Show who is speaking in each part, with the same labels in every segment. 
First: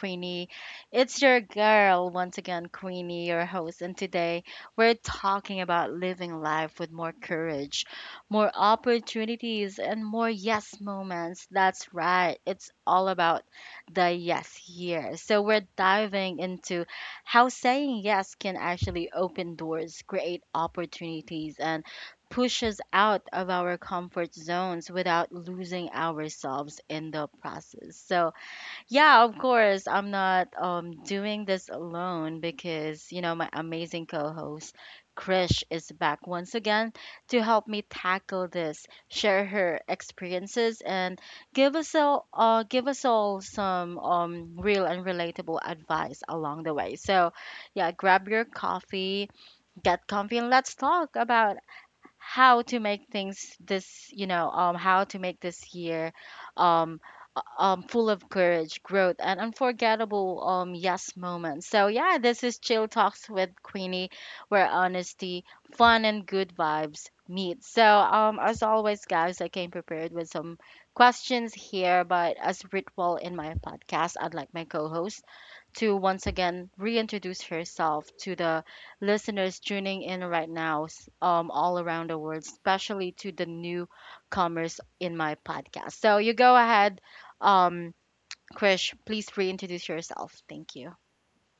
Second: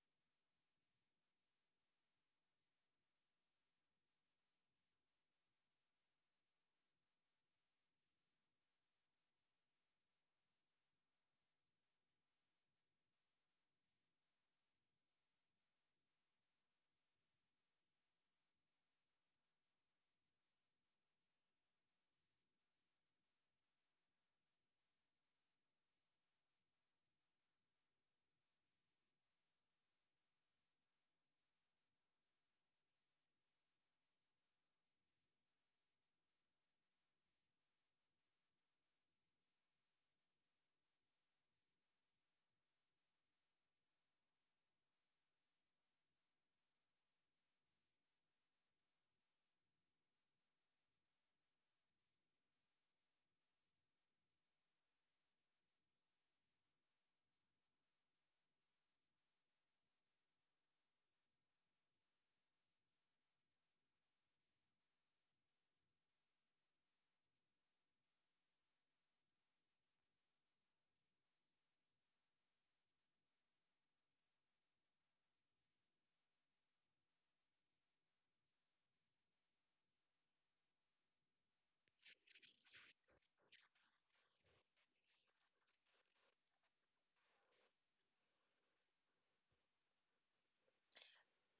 Speaker 1: Queenie. It's your girl once again, Queenie, your host, and today we're talking about living life with more courage, more opportunities, and more yes moments. That's right, it's all about the yes here. So we're diving into how saying yes can actually open doors, create opportunities, and push us out of our comfort zones without losing ourselves in the process. So, yeah, of course, I'm not doing this alone because, you know, my amazing co host, Krish, is back once again to help me tackle this, share her experiences, and give us all some real and relatable advice along the way. So, yeah, grab your coffee, get comfy, and let's talk about how to make this year um full of courage, growth, and unforgettable yes moments. So yeah, this is Chill Talks with Queenie, where honesty, fun, and good vibes meet. So as always, guys, I came prepared with some questions here, but as ritual in my podcast, I'd like my co-host to once again reintroduce herself to the listeners tuning in right now, all around the world, especially to the newcomers in my podcast. So you go ahead, um, Krish, please reintroduce yourself. Thank you.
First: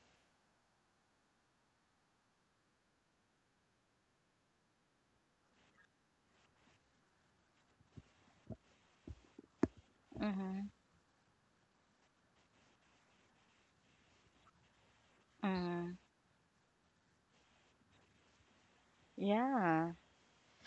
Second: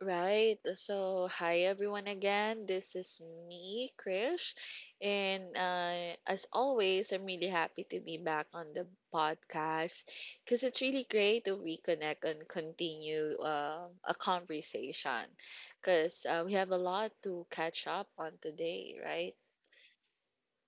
Speaker 2: Right. So, hi everyone again. This is me, Krish. And as always, I'm really happy to be back on the podcast because
Speaker 1: Mm-hmm.
Speaker 2: it's really great to reconnect and continue a conversation
Speaker 1: Mm-hmm.
Speaker 2: because we have a lot to catch up on today, right?
Speaker 1: Yeah.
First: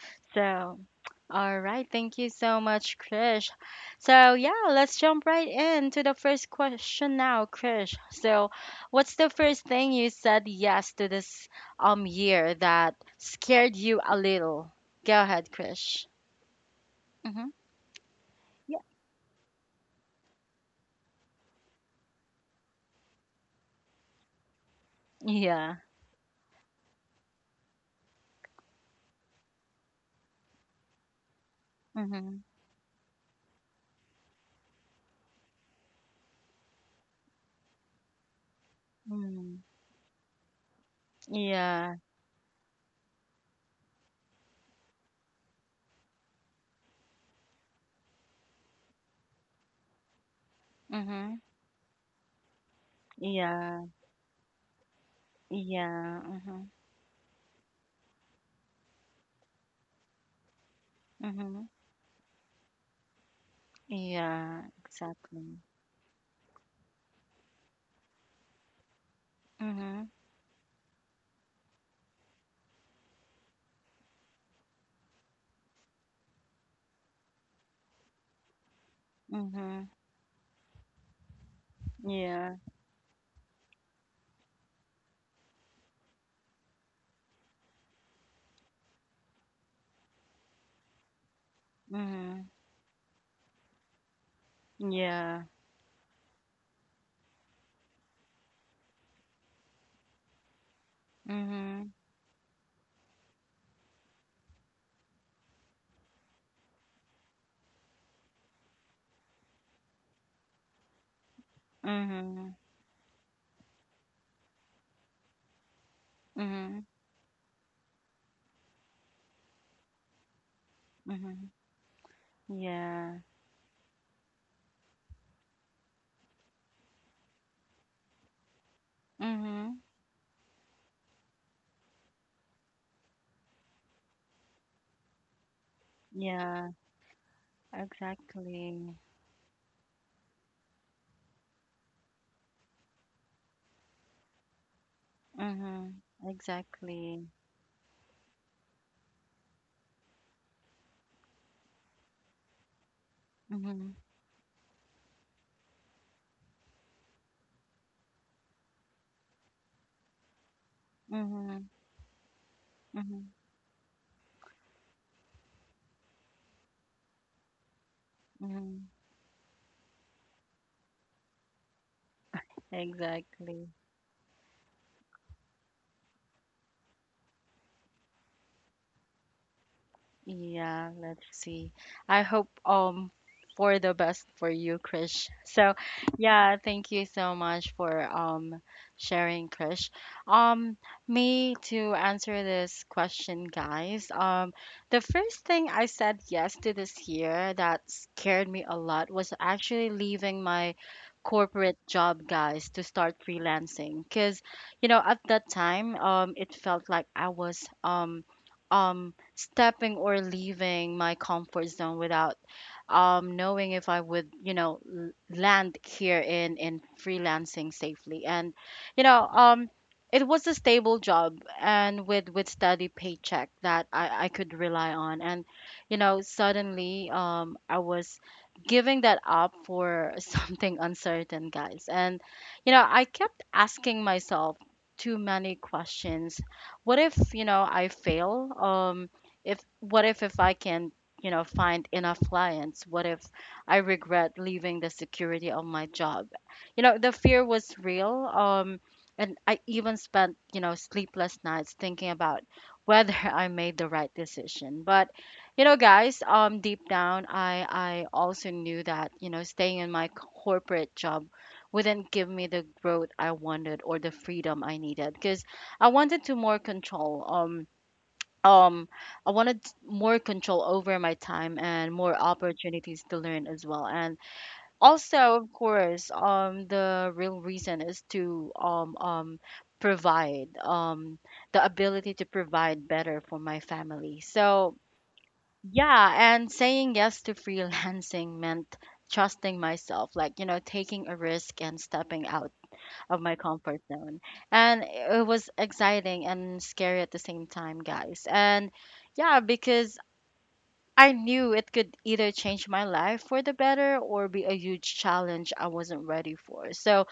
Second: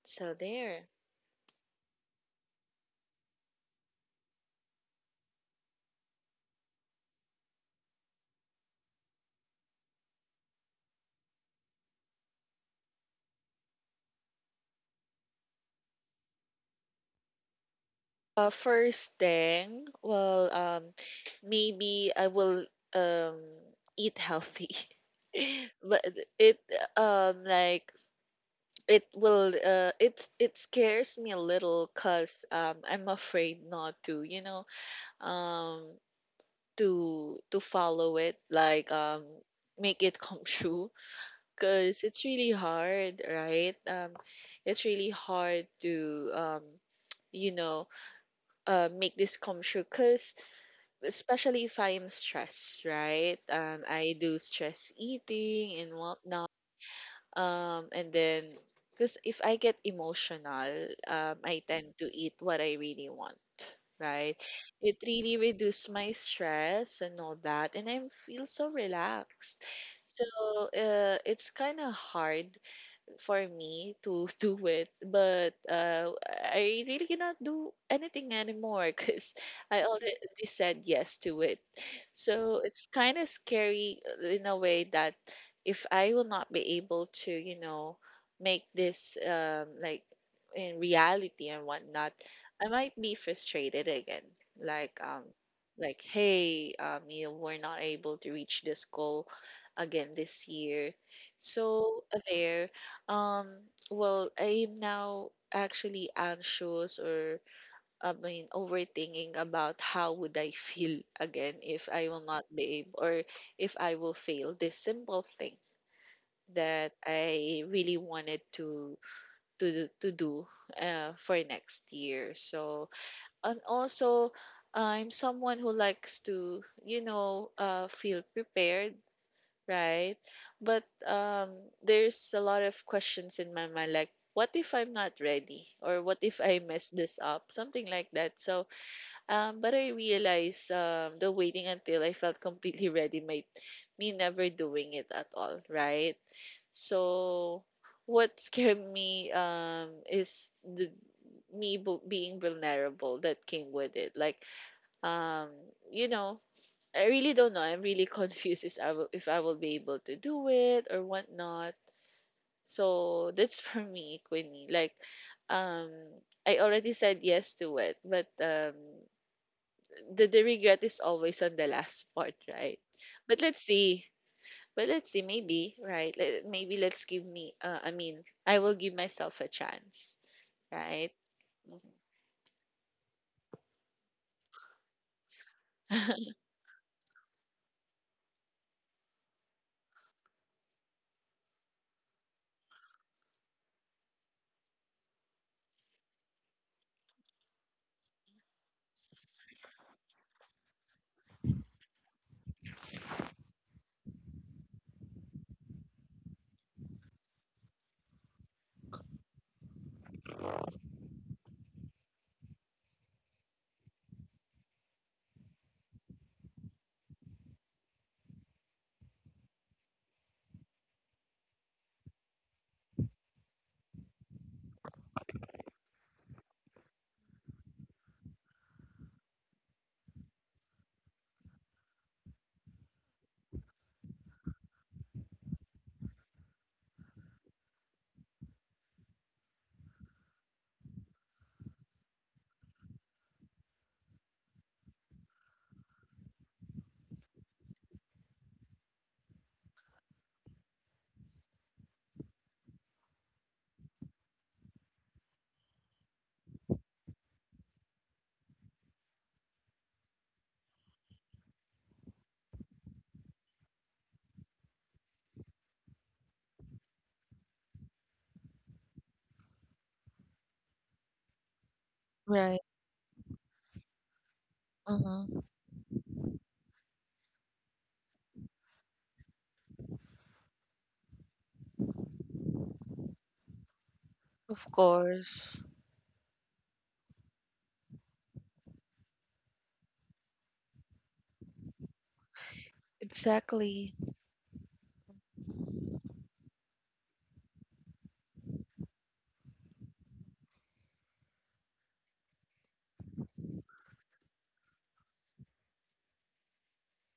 Speaker 2: So,
Speaker 1: So,
Speaker 2: there.
Speaker 1: All right, thank you so much, Krish. So, yeah, let's jump right into the first question now, Krish. So, what's the first thing you said yes to this year that scared you a little? Go ahead, Krish. Mm-hmm. Yeah.
Speaker 2: First thing, well, maybe I will um, eat healthy.
Speaker 1: Yeah.
Speaker 2: But it, like, it will, it scares me a little
Speaker 1: Mm-hmm.
Speaker 2: because I'm afraid not to, um to follow it, like,
Speaker 1: Mm.
Speaker 2: make it come true, because
Speaker 1: Yeah.
Speaker 2: it's really hard, right? It's really hard to, you know, make this come true, because
Speaker 1: Mm-hmm.
Speaker 2: especially if I am stressed, right?
Speaker 1: Yeah.
Speaker 2: I do stress eating and
Speaker 1: Yeah.
Speaker 2: whatnot,
Speaker 1: Mm-hmm.
Speaker 2: and then, because if I get emotional, I
Speaker 1: Mm-hmm.
Speaker 2: tend to eat what I really want, right?
Speaker 1: Yeah.
Speaker 2: It really
Speaker 1: Exactly.
Speaker 2: reduces my stress and all that, and I feel so relaxed.
Speaker 1: Mm-hmm.
Speaker 2: So it's kind of hard for me to do it, but I really cannot do anything anymore because
Speaker 1: Mm-hmm.
Speaker 2: I already said yes to it.
Speaker 1: Yeah.
Speaker 2: So it's kind of scary in a way that if I will not be able to, you know, make this, like, in reality and whatnot,
Speaker 1: Mm-hmm.
Speaker 2: I might be frustrated again. Like,
Speaker 1: Yeah.
Speaker 2: like, hey, you we're not able to reach this goal again this year.
Speaker 1: Mm-hmm.
Speaker 2: So there, well, I'm now actually anxious, or I mean, overthinking about how would I feel again if I will not
Speaker 1: Mhm.
Speaker 2: be able, or if I will fail this simple thing
Speaker 1: Mhm.
Speaker 2: that I really wanted to to do for
Speaker 1: Mhm.
Speaker 2: next year. So,
Speaker 1: Yeah.
Speaker 2: and also, I'm someone who likes to, you know, feel prepared.
Speaker 1: Mhm.
Speaker 2: Right. But there's a lot of questions in my mind, like, what if I'm not ready? Or what if I
Speaker 1: Yeah.
Speaker 2: mess this up? Something like that. So,
Speaker 1: Exactly.
Speaker 2: but I realized, the waiting until I felt completely ready might me never doing it at all,
Speaker 1: Mhm.
Speaker 2: right?
Speaker 1: Exactly.
Speaker 2: So, what scared me, is the me being vulnerable that came with
Speaker 1: Mhm.
Speaker 2: it. Like, um, you know, I really don't know. I'm really confused is I will, if I will be able to do it or whatnot.
Speaker 1: Mhm.
Speaker 2: So
Speaker 1: Mhm.
Speaker 2: that's for me, Queenie. Like, um, I already said yes to it, but
Speaker 1: Mhm.
Speaker 2: the regret is always on the last part, right? But let's
Speaker 1: Exactly.
Speaker 2: see. But let's see. Maybe, right? Let, maybe let's give me. I mean, I will give myself a chance,
Speaker 1: Yeah,
Speaker 2: right?
Speaker 1: let's see.
Speaker 2: Mhm.
Speaker 1: I hope for the best for you, Krish. So, yeah, thank you so much for sharing, Krish. Um, me to answer this question, guys. The first thing I said yes to this year that scared me a lot was actually leaving my corporate job, guys, to start freelancing. Cause, you know, at that time, it felt like I was stepping or leaving my comfort zone without knowing if I would, you know, land here in freelancing safely. And you know, it was a stable job and with steady paycheck that I could rely on. And you know, suddenly, I was giving that up for something uncertain, guys. And you know, I kept asking myself too many questions. What if, you know, I fail? If what if I can, you know, find enough clients? What if I regret leaving the security of my job? You know, the fear was real. And I even spent, you know, sleepless nights thinking about whether I made the right decision. But, you know, guys, deep down, I also knew that, you know, staying in my corporate job wouldn't give me the growth I wanted or the freedom I needed because I wanted to more control. Um I wanted more control over my time and more
Speaker 2: Right.
Speaker 1: opportunities to learn as well. And also,
Speaker 2: Uh-huh.
Speaker 1: of course, the real reason is to provide the ability to provide better for my family.
Speaker 2: Of
Speaker 1: So
Speaker 2: course.
Speaker 1: yeah, and saying yes to freelancing meant trusting myself, like you know, taking a risk and stepping out of my comfort
Speaker 2: Exactly.
Speaker 1: zone. And it was exciting and scary at the same time, guys. And yeah, because I knew it could either change my life for the better or be a huge challenge I wasn't ready for.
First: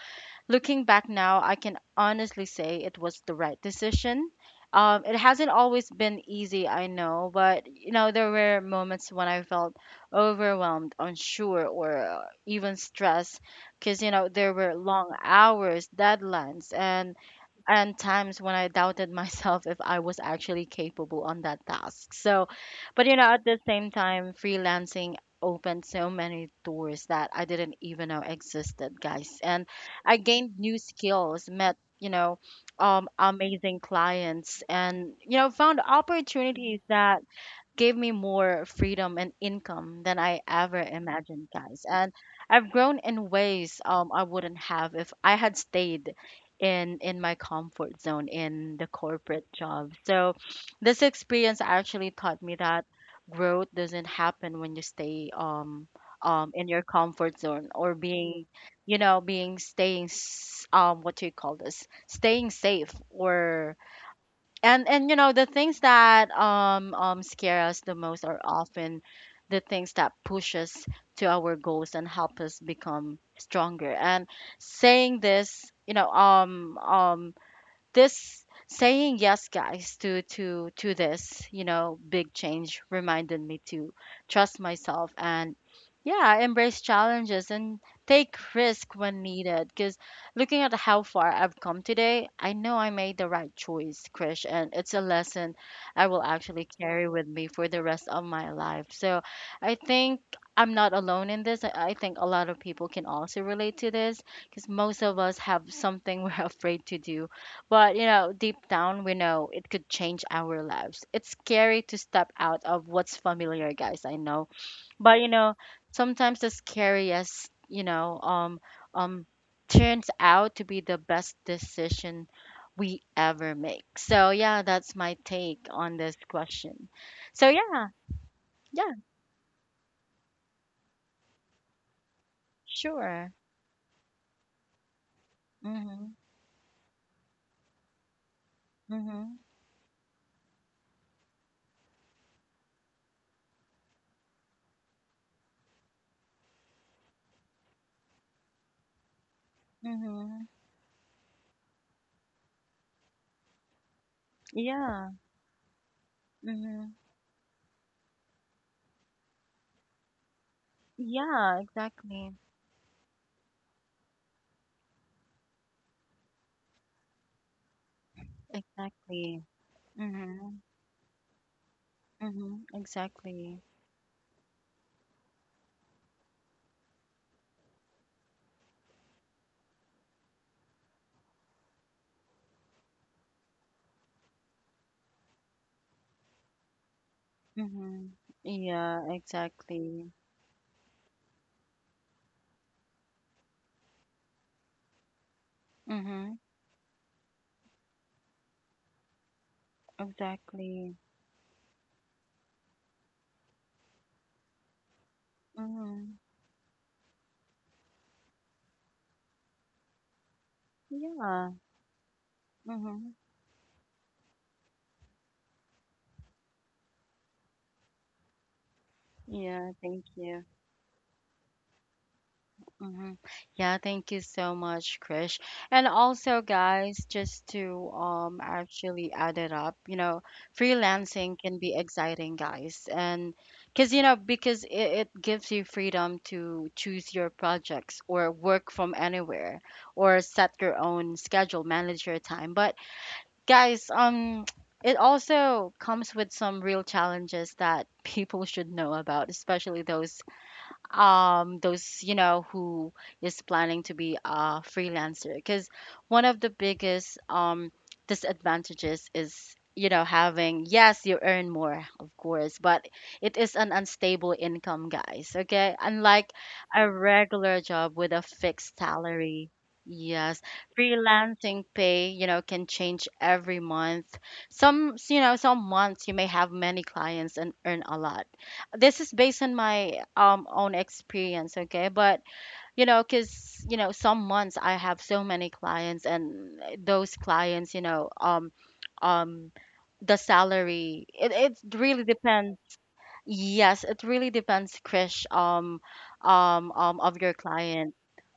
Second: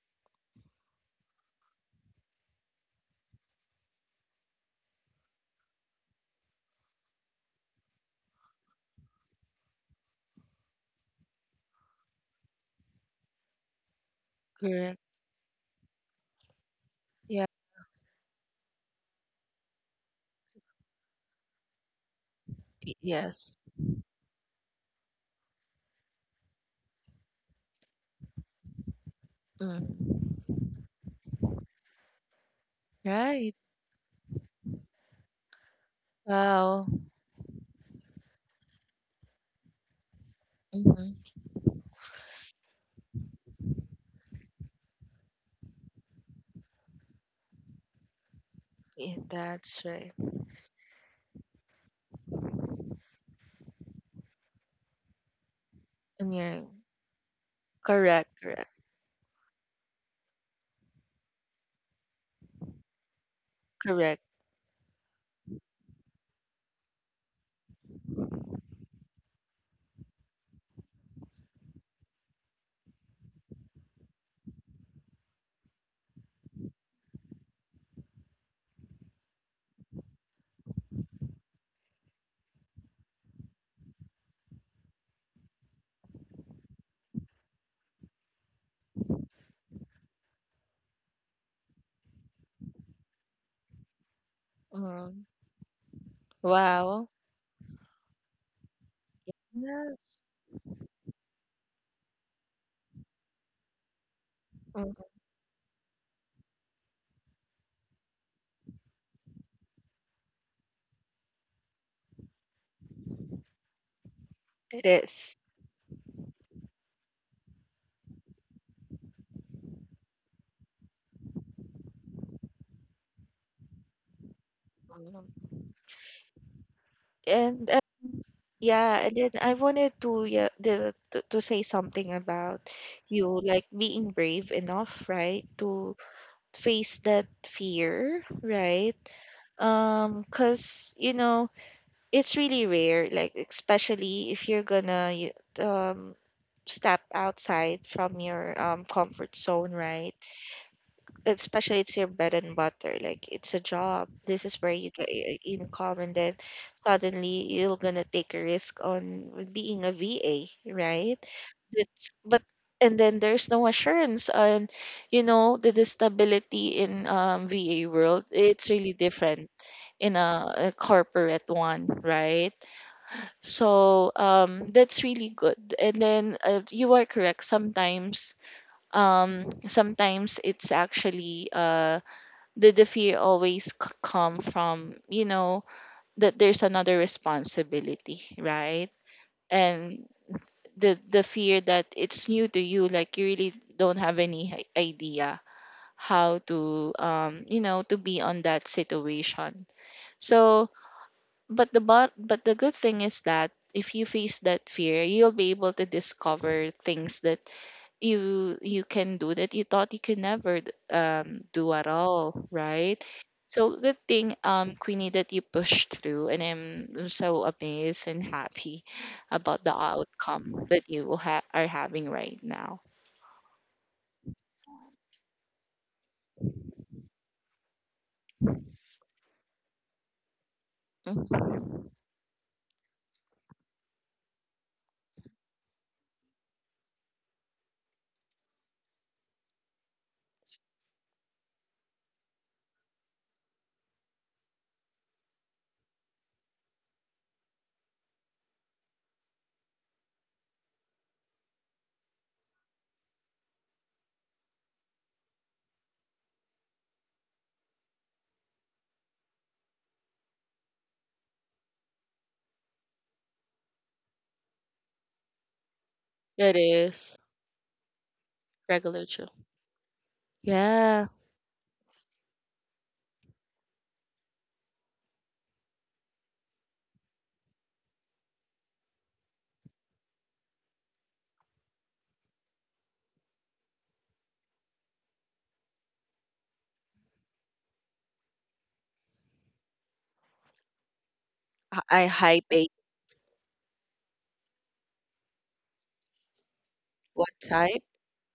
Speaker 1: Looking back now, I can honestly say it was the right decision. It hasn't always been easy, I know, but you know there were moments when I felt overwhelmed, unsure, or even stressed, because you know there were
Speaker 2: Correct.
Speaker 1: long hours, deadlines,
Speaker 2: Yeah.
Speaker 1: and times when I doubted myself if I was actually capable on that task. So, but you know, at
Speaker 2: Yes.
Speaker 1: the same time, freelancing opened so many doors that I didn't even know existed, guys. And I
Speaker 2: Mm.
Speaker 1: gained new skills, met, you know,
Speaker 2: Right.
Speaker 1: amazing clients, and, you know, found opportunities
Speaker 2: Wow.
Speaker 1: that gave me more freedom and income than I ever
Speaker 2: Hmm.
Speaker 1: imagined, guys. And I've grown in ways I wouldn't have if I had stayed in my comfort zone in the
Speaker 2: Yeah,
Speaker 1: corporate
Speaker 2: that's
Speaker 1: job.
Speaker 2: right.
Speaker 1: So this experience actually taught me that growth doesn't happen when you stay
Speaker 2: And
Speaker 1: in
Speaker 2: you're
Speaker 1: your comfort zone, or
Speaker 2: correct,
Speaker 1: being
Speaker 2: correct,
Speaker 1: you know being what do you call this, staying safe. Or
Speaker 2: correct.
Speaker 1: and you know, the things that scare us the most are often the things that push us to our goals and help us become stronger. And saying this you know this saying yes, guys, to this you know big change, reminded me to trust myself and yeah embrace challenges and take risk when needed. Because looking at how far I've come today, I know I made the right choice, Krish. And it's a
Speaker 2: Mm.
Speaker 1: lesson I will actually carry
Speaker 2: Wow.
Speaker 1: with me for the rest of my life. So I think
Speaker 2: Yes.
Speaker 1: I'm not alone in this. I think a lot of people can also relate to this, because most
Speaker 2: Mm.
Speaker 1: of us have something we're afraid to do, but, you know, deep down, we know it could change our lives. It's scary to step out of what's familiar, guys, I know.
Speaker 2: It
Speaker 1: But, you
Speaker 2: is.
Speaker 1: know, sometimes the scariest, um, turns out to be the best decision we ever make. So, yeah, that's my
Speaker 2: Mm.
Speaker 1: take on this question. So,
Speaker 2: And
Speaker 1: yeah, yeah,
Speaker 2: yeah, and then I wanted to, yeah, the, to, say something about
Speaker 1: sure.
Speaker 2: you, like, being brave enough, right, to
Speaker 1: Mm-hmm,
Speaker 2: face that fear, right?
Speaker 1: mm-hmm,
Speaker 2: Cause you know it's really rare, like, especially if you're gonna um step outside from your, comfort zone, right?
Speaker 1: mm-hmm.
Speaker 2: Especially it's your bread and butter. Like, it's a job. This is where you
Speaker 1: Yeah,
Speaker 2: get your income, and then
Speaker 1: mm-hmm.
Speaker 2: suddenly you're gonna take a risk on being a VA, right?
Speaker 1: Yeah,
Speaker 2: That's
Speaker 1: exactly,
Speaker 2: but, and then there's no assurance on, you know, the stability in, VA world. It's really
Speaker 1: exactly.
Speaker 2: different in
Speaker 1: Mm-hmm.
Speaker 2: a corporate one, right?
Speaker 1: Mhm. Exactly.
Speaker 2: So that's really good. And then you are correct. Sometimes, sometimes it's actually, the fear always come from, you know, that there's another
Speaker 1: Mhm.
Speaker 2: responsibility, right?
Speaker 1: Yeah,
Speaker 2: And
Speaker 1: exactly.
Speaker 2: the fear that it's new to you, like, you really don't have any idea
Speaker 1: Mhm.
Speaker 2: how to, you know, to be on that situation. So
Speaker 1: Exactly.
Speaker 2: but the good thing is that if you face that fear, you'll be able to
Speaker 1: Mhm.
Speaker 2: discover things that you can do, that you thought you could never
Speaker 1: Yeah.
Speaker 2: do at all, right?
Speaker 1: Mhm.
Speaker 2: So good thing, Queenie, that you pushed through, and I'm so amazed and happy about
Speaker 1: Yeah,
Speaker 2: the
Speaker 1: thank you.
Speaker 2: outcome that you will are having right now.
Speaker 1: Mhm. Yeah, thank you so much, Krish. And also, guys, just to actually add it up, you know, freelancing
Speaker 2: Mhm.
Speaker 1: can be exciting, guys. And because, you know, because it gives you freedom to choose your projects or work from anywhere or set your own schedule, manage your time. But guys, it also comes with some real challenges that people should know about, especially those you know who is planning to be a freelancer. Because one of the biggest disadvantages is, you know, having, yes, you earn more, of course, but it is an unstable income, guys, okay? Unlike
Speaker 2: It
Speaker 1: a
Speaker 2: is.
Speaker 1: regular job with a fixed
Speaker 2: Regular Joe.
Speaker 1: salary. Yes,
Speaker 2: Yeah.
Speaker 1: freelancing pay, you know, can change every month. Some, you know, some months you may have many clients and earn a lot. This is based on my own experience, okay? But you know, because you know, some months I have so many clients, and those clients, you know, um the salary, it
Speaker 2: I
Speaker 1: really
Speaker 2: I hype
Speaker 1: depends.
Speaker 2: a,
Speaker 1: Yes, it really depends, Krish. Of
Speaker 2: what
Speaker 1: your
Speaker 2: type
Speaker 1: client.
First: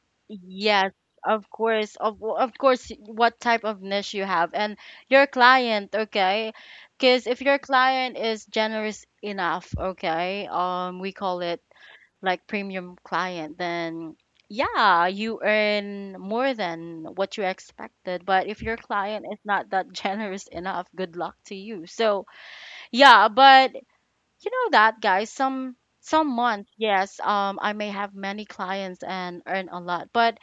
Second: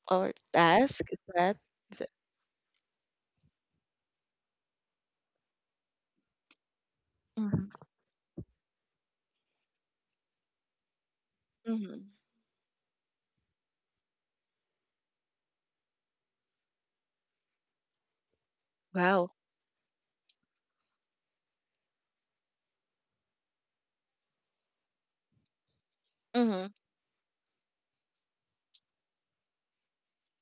Speaker 2: or
Speaker 1: Yes,
Speaker 2: task is
Speaker 1: of
Speaker 2: that?
Speaker 1: course. Of course, what type of niche you have, and your client, okay? Because if your client is generous enough, okay, we call it
Speaker 2: Mhm.
Speaker 1: like premium client, then yeah, you earn more than what you expected. But if your client
Speaker 2: Wow.
Speaker 1: is not that generous enough, good luck to you. So yeah, but you know that, guys, some months,
Speaker 2: Mhm.
Speaker 1: yes, I may have many clients and earn a lot, but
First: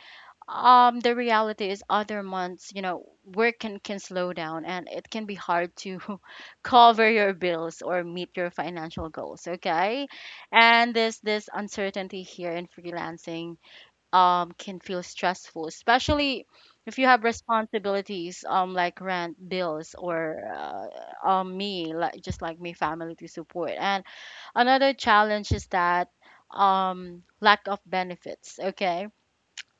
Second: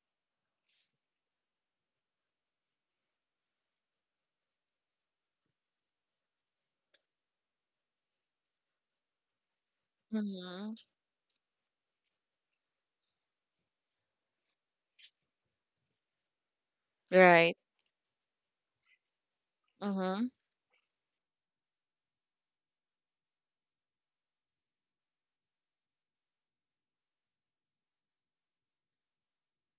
Speaker 1: the reality is other months, you know, work can slow down, and it can be hard to cover your bills or meet your financial goals, okay?
Speaker 2: Mhm.
Speaker 1: And this uncertainty here in freelancing can feel stressful, especially if you have
Speaker 2: Right.
Speaker 1: responsibilities like rent, bills,
Speaker 2: Mhm.
Speaker 1: or me, like just like me, family to support. And another challenge is that lack of benefits, okay?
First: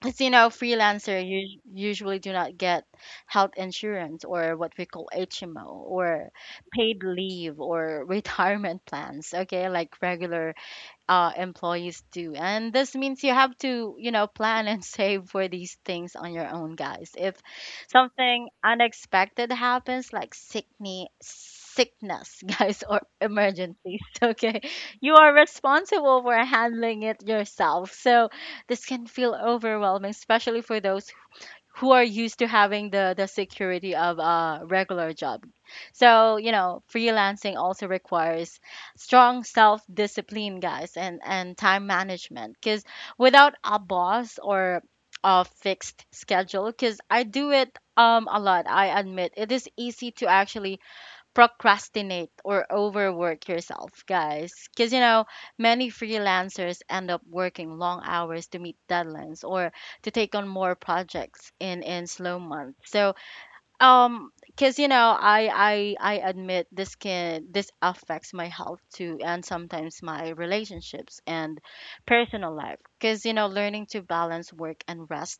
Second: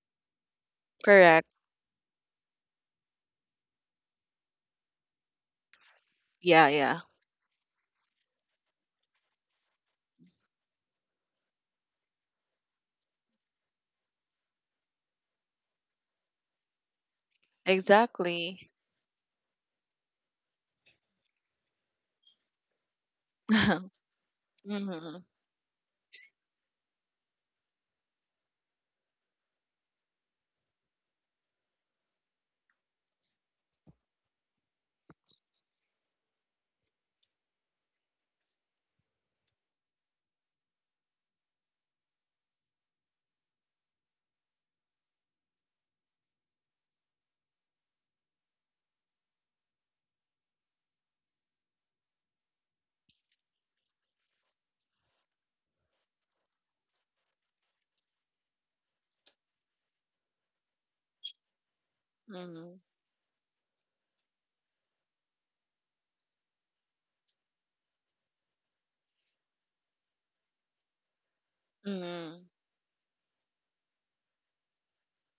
Speaker 1: As you know,
Speaker 2: Correct.
Speaker 1: usually do not get health insurance, or what we call HMO, or
Speaker 2: Yeah, yeah.
Speaker 1: paid leave, or retirement plans, okay, like regular employees do. And this means you have to, you know, plan and save for these things on your own, guys. If something
Speaker 2: Exactly.
Speaker 1: unexpected happens, like sickness, sickness, guys, or emergencies, okay, you
Speaker 2: Mhm.
Speaker 1: are responsible for handling it yourself. So this can feel overwhelming, especially for those who are used to having the security of a regular job. So, you know, freelancing also requires strong self-discipline, guys, and time management. Because without a boss or a fixed schedule, because I do it a lot, I admit, it is easy to actually procrastinate or overwork yourself, guys. Because, you know, many freelancers end up working long hours to meet deadlines or to take on more projects in slow
Speaker 2: Mhm.
Speaker 1: months. So, because you know I admit this affects my health too, and sometimes my relationships and
Speaker 2: Mhm.
Speaker 1: personal life, because you know, learning to balance work and rest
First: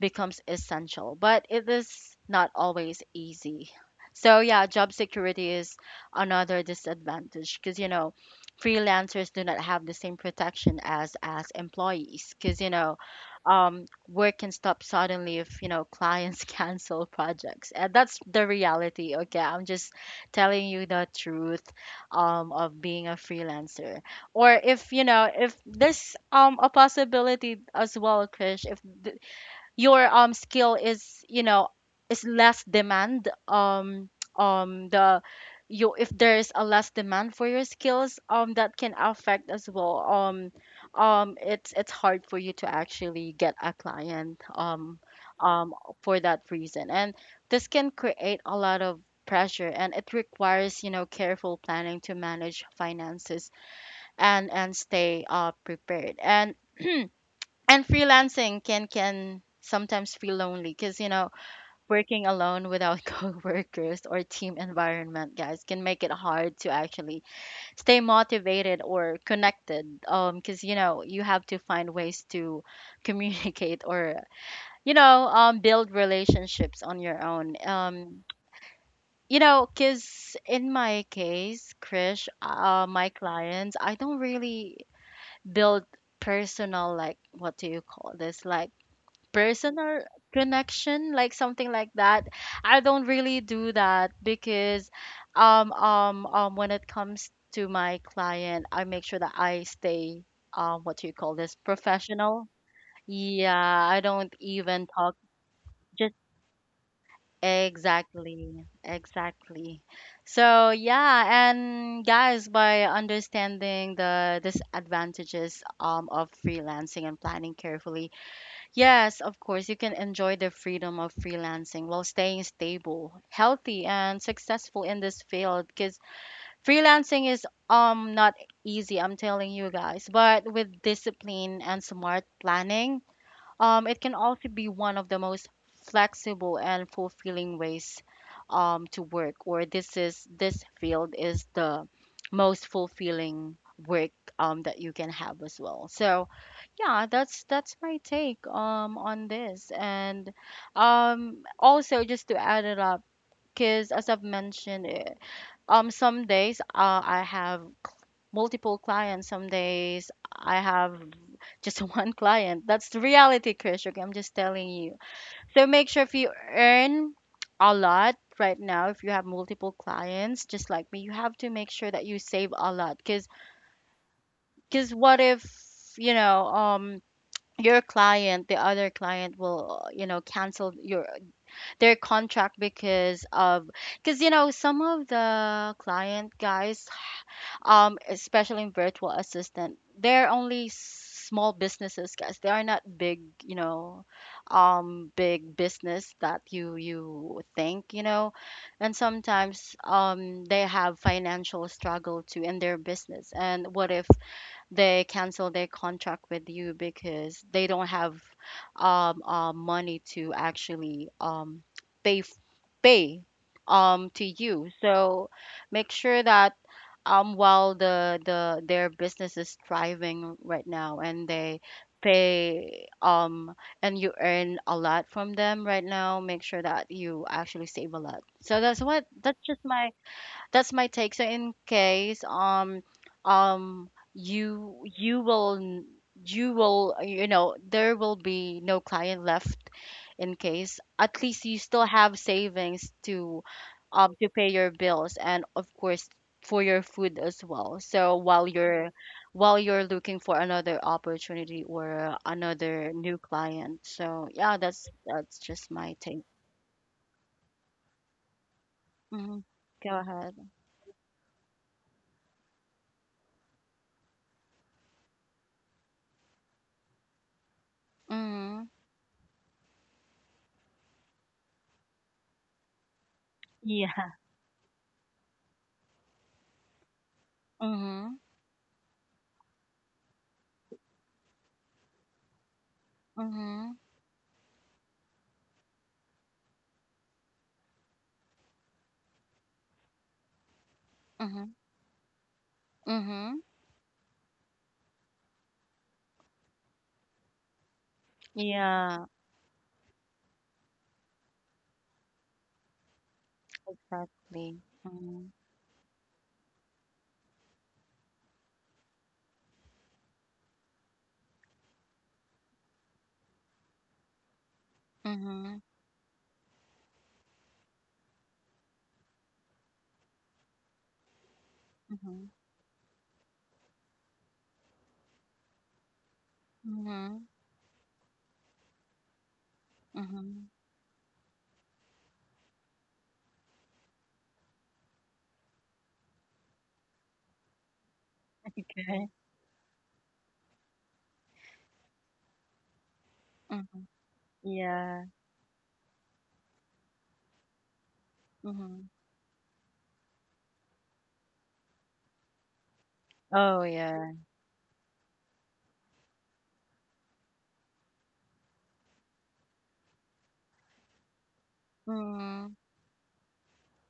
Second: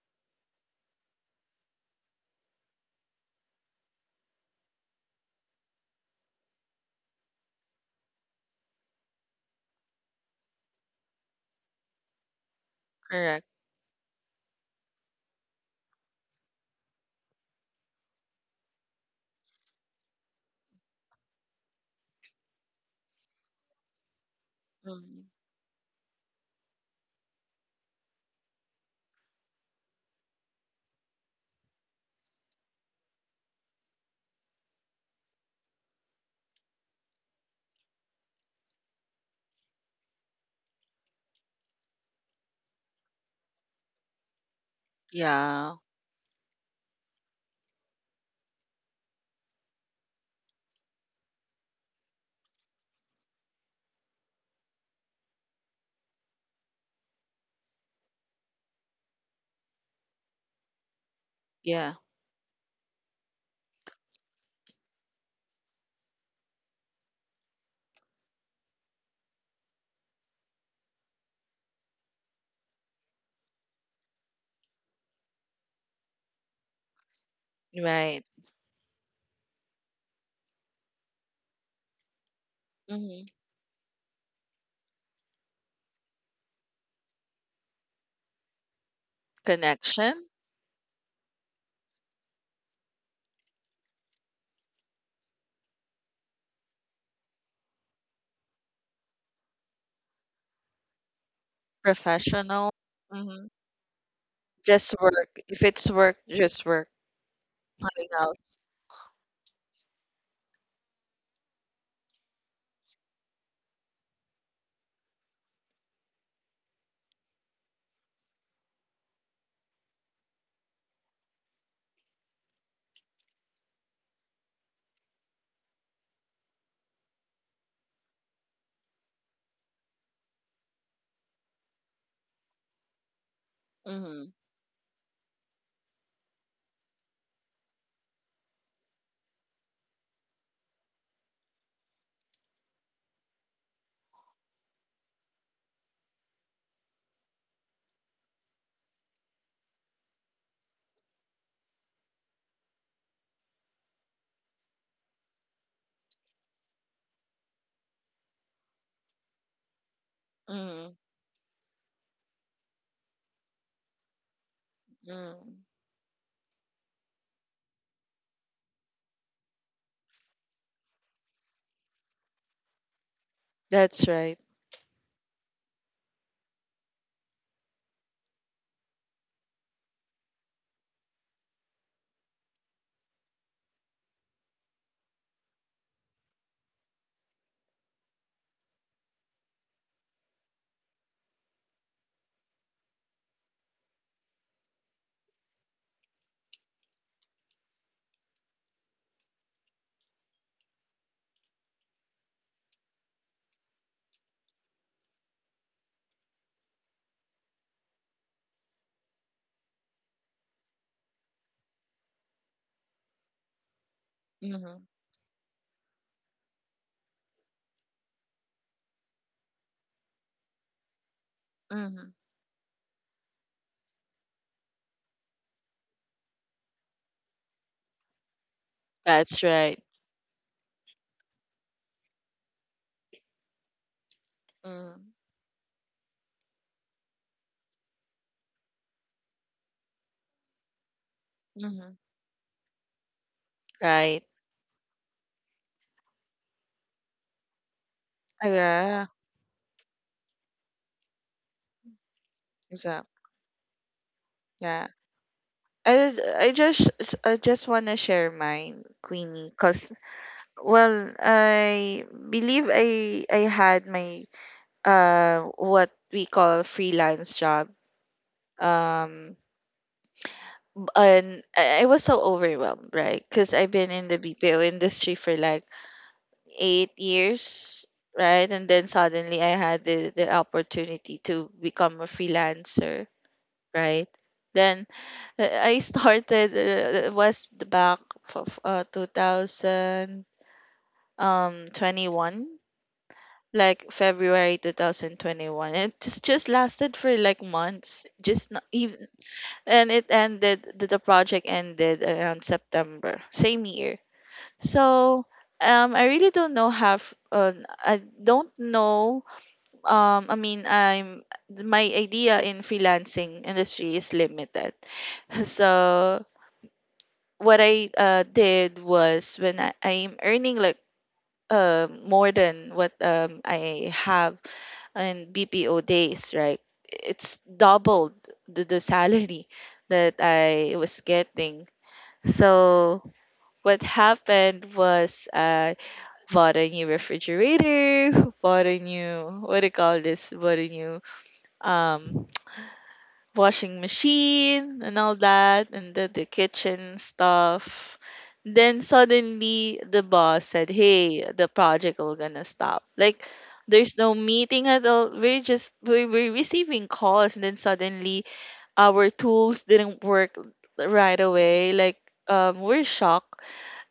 Speaker 1: becomes essential, but it is not always easy. So yeah, job security is another disadvantage, because you know, freelancers do not have the same protection as employees. Because you know,
Speaker 2: Correct.
Speaker 1: um work can stop suddenly if you know clients cancel projects, and that's the reality. Okay, I'm just telling you the truth of being a freelancer. Or if you know,
Speaker 2: Mhm.
Speaker 1: if there's a possibility as well, Krish, if your skill is, you know, is less demand, the you, if there's a less demand for your skills, that can affect as well. It's hard for you to actually get a client, um
Speaker 2: Yeah.
Speaker 1: for that reason. And this can create a lot of pressure, and it requires, you know, careful planning to manage finances, and stay prepared. And and freelancing can sometimes feel lonely, because you know,
Speaker 2: Yeah.
Speaker 1: working alone without coworkers or team environment, guys, can make it hard to actually stay motivated or connected. Because you know, you have to find ways to communicate, or you know, build relationships on your own.
Speaker 2: Right.
Speaker 1: You know, because in my case, Krish, my
Speaker 2: Mhm.
Speaker 1: clients, I don't really build personal, like what do you call this, like personal—
Speaker 2: Connection,
Speaker 1: Connection, like something like that. I don't really do that, because when it comes to my client, I make sure that I stay, what do you call this, professional.
Speaker 2: professional. Mhm.
Speaker 1: Yeah, I don't even
Speaker 2: Just
Speaker 1: talk.
Speaker 2: work. If it's
Speaker 1: Just—
Speaker 2: work, just work. Nothing else.
Speaker 1: exactly, exactly. So yeah, and guys, by understanding the disadvantages of freelancing and planning carefully, yes, of course, you can enjoy the freedom of freelancing while staying stable, healthy, and successful in this field, because freelancing is not easy, I'm telling you, guys. But with discipline and smart planning, it can
Speaker 2: Mhm.
Speaker 1: also be one of the most flexible and fulfilling ways to work. Or this is— this field is the most fulfilling work that you can have as well. So yeah, that's my take on this. And also, just to add it up, because as I've mentioned, some days I have multiple clients, some days I
Speaker 2: Mhm.
Speaker 1: have just one client. That's the reality, Krish. Okay, I'm just telling you.
Speaker 2: Mhm.
Speaker 1: So make sure, if you earn a lot right now, if you have multiple clients just like me, you have to make sure that you save a lot. Because—
Speaker 2: That's right.
Speaker 1: because what if you know, your client, the other client will, you know, cancel your their contract, because of— because you know, some of the client, guys, especially in virtual assistant, they're only small businesses, guys. They are not big, you know, big business that you think, you know. And sometimes they have financial struggle too in their business. And what if they cancel their contract with you because they don't have money to actually pay pay, to you.
Speaker 2: Mhm.
Speaker 1: So make sure that while the their business is thriving right now and they
Speaker 2: Mhm.
Speaker 1: pay, and you earn a lot from them right now, make sure that you actually save a lot. So that's what— that's
Speaker 2: That's
Speaker 1: just
Speaker 2: right.
Speaker 1: my— that's my take. So in case you—
Speaker 2: Mhm.
Speaker 1: you will, you know, there will be no client left, in case, at least you still
Speaker 2: Mhm.
Speaker 1: have savings
Speaker 2: Right.
Speaker 1: to pay your bills, and of course for your food as well. So
Speaker 2: Ah,
Speaker 1: while you're—
Speaker 2: yeah.
Speaker 1: while you're looking for another opportunity or another
Speaker 2: Exactly.
Speaker 1: new client. So yeah, that's
Speaker 2: Yeah.
Speaker 1: just my take.
Speaker 2: I I just I just wanna share mine,
Speaker 1: Hmm.
Speaker 2: Queenie, cause,
Speaker 1: Go ahead.
Speaker 2: well, I believe I had my, what we call freelance job,
Speaker 1: Hmm.
Speaker 2: um and I was so overwhelmed, right, because I've been in
Speaker 1: Yeah.
Speaker 2: the BPO industry for like 8 years,
Speaker 1: Mhm.
Speaker 2: right, and then suddenly I had the opportunity to become a freelancer,
Speaker 1: Mhm,
Speaker 2: right, then I started, was the back of, 2000,
Speaker 1: mhm,
Speaker 2: 21,
Speaker 1: mhm.
Speaker 2: like February 2021. It just lasted for like months, just not even,
Speaker 1: Yeah,
Speaker 2: and it ended, the project ended around September same year.
Speaker 1: exactly.
Speaker 2: So
Speaker 1: Mhm,
Speaker 2: I really don't know, have, I don't know, I mean, I'm, my idea in freelancing industry is limited.
Speaker 1: mhm,
Speaker 2: So what I did was, when I'm earning like,
Speaker 1: mhm,
Speaker 2: more than what, I have in BPO days, right?
Speaker 1: mhm,
Speaker 2: It's doubled the salary that
Speaker 1: mhm.
Speaker 2: I was getting. So what happened was, I bought a new refrigerator, bought a
Speaker 1: Okay.
Speaker 2: new, what do you call this? Bought a new, um washing
Speaker 1: Mhm.
Speaker 2: machine and
Speaker 1: Yeah.
Speaker 2: all that, and the kitchen stuff. Then
Speaker 1: Mhm.
Speaker 2: suddenly the boss said, "Hey, the project will gonna stop." Like,
Speaker 1: Oh,
Speaker 2: there's
Speaker 1: yeah.
Speaker 2: no meeting at all. We're just, we're receiving calls, and then suddenly our tools didn't work right away. Like,
Speaker 1: Mhm.
Speaker 2: we're shocked,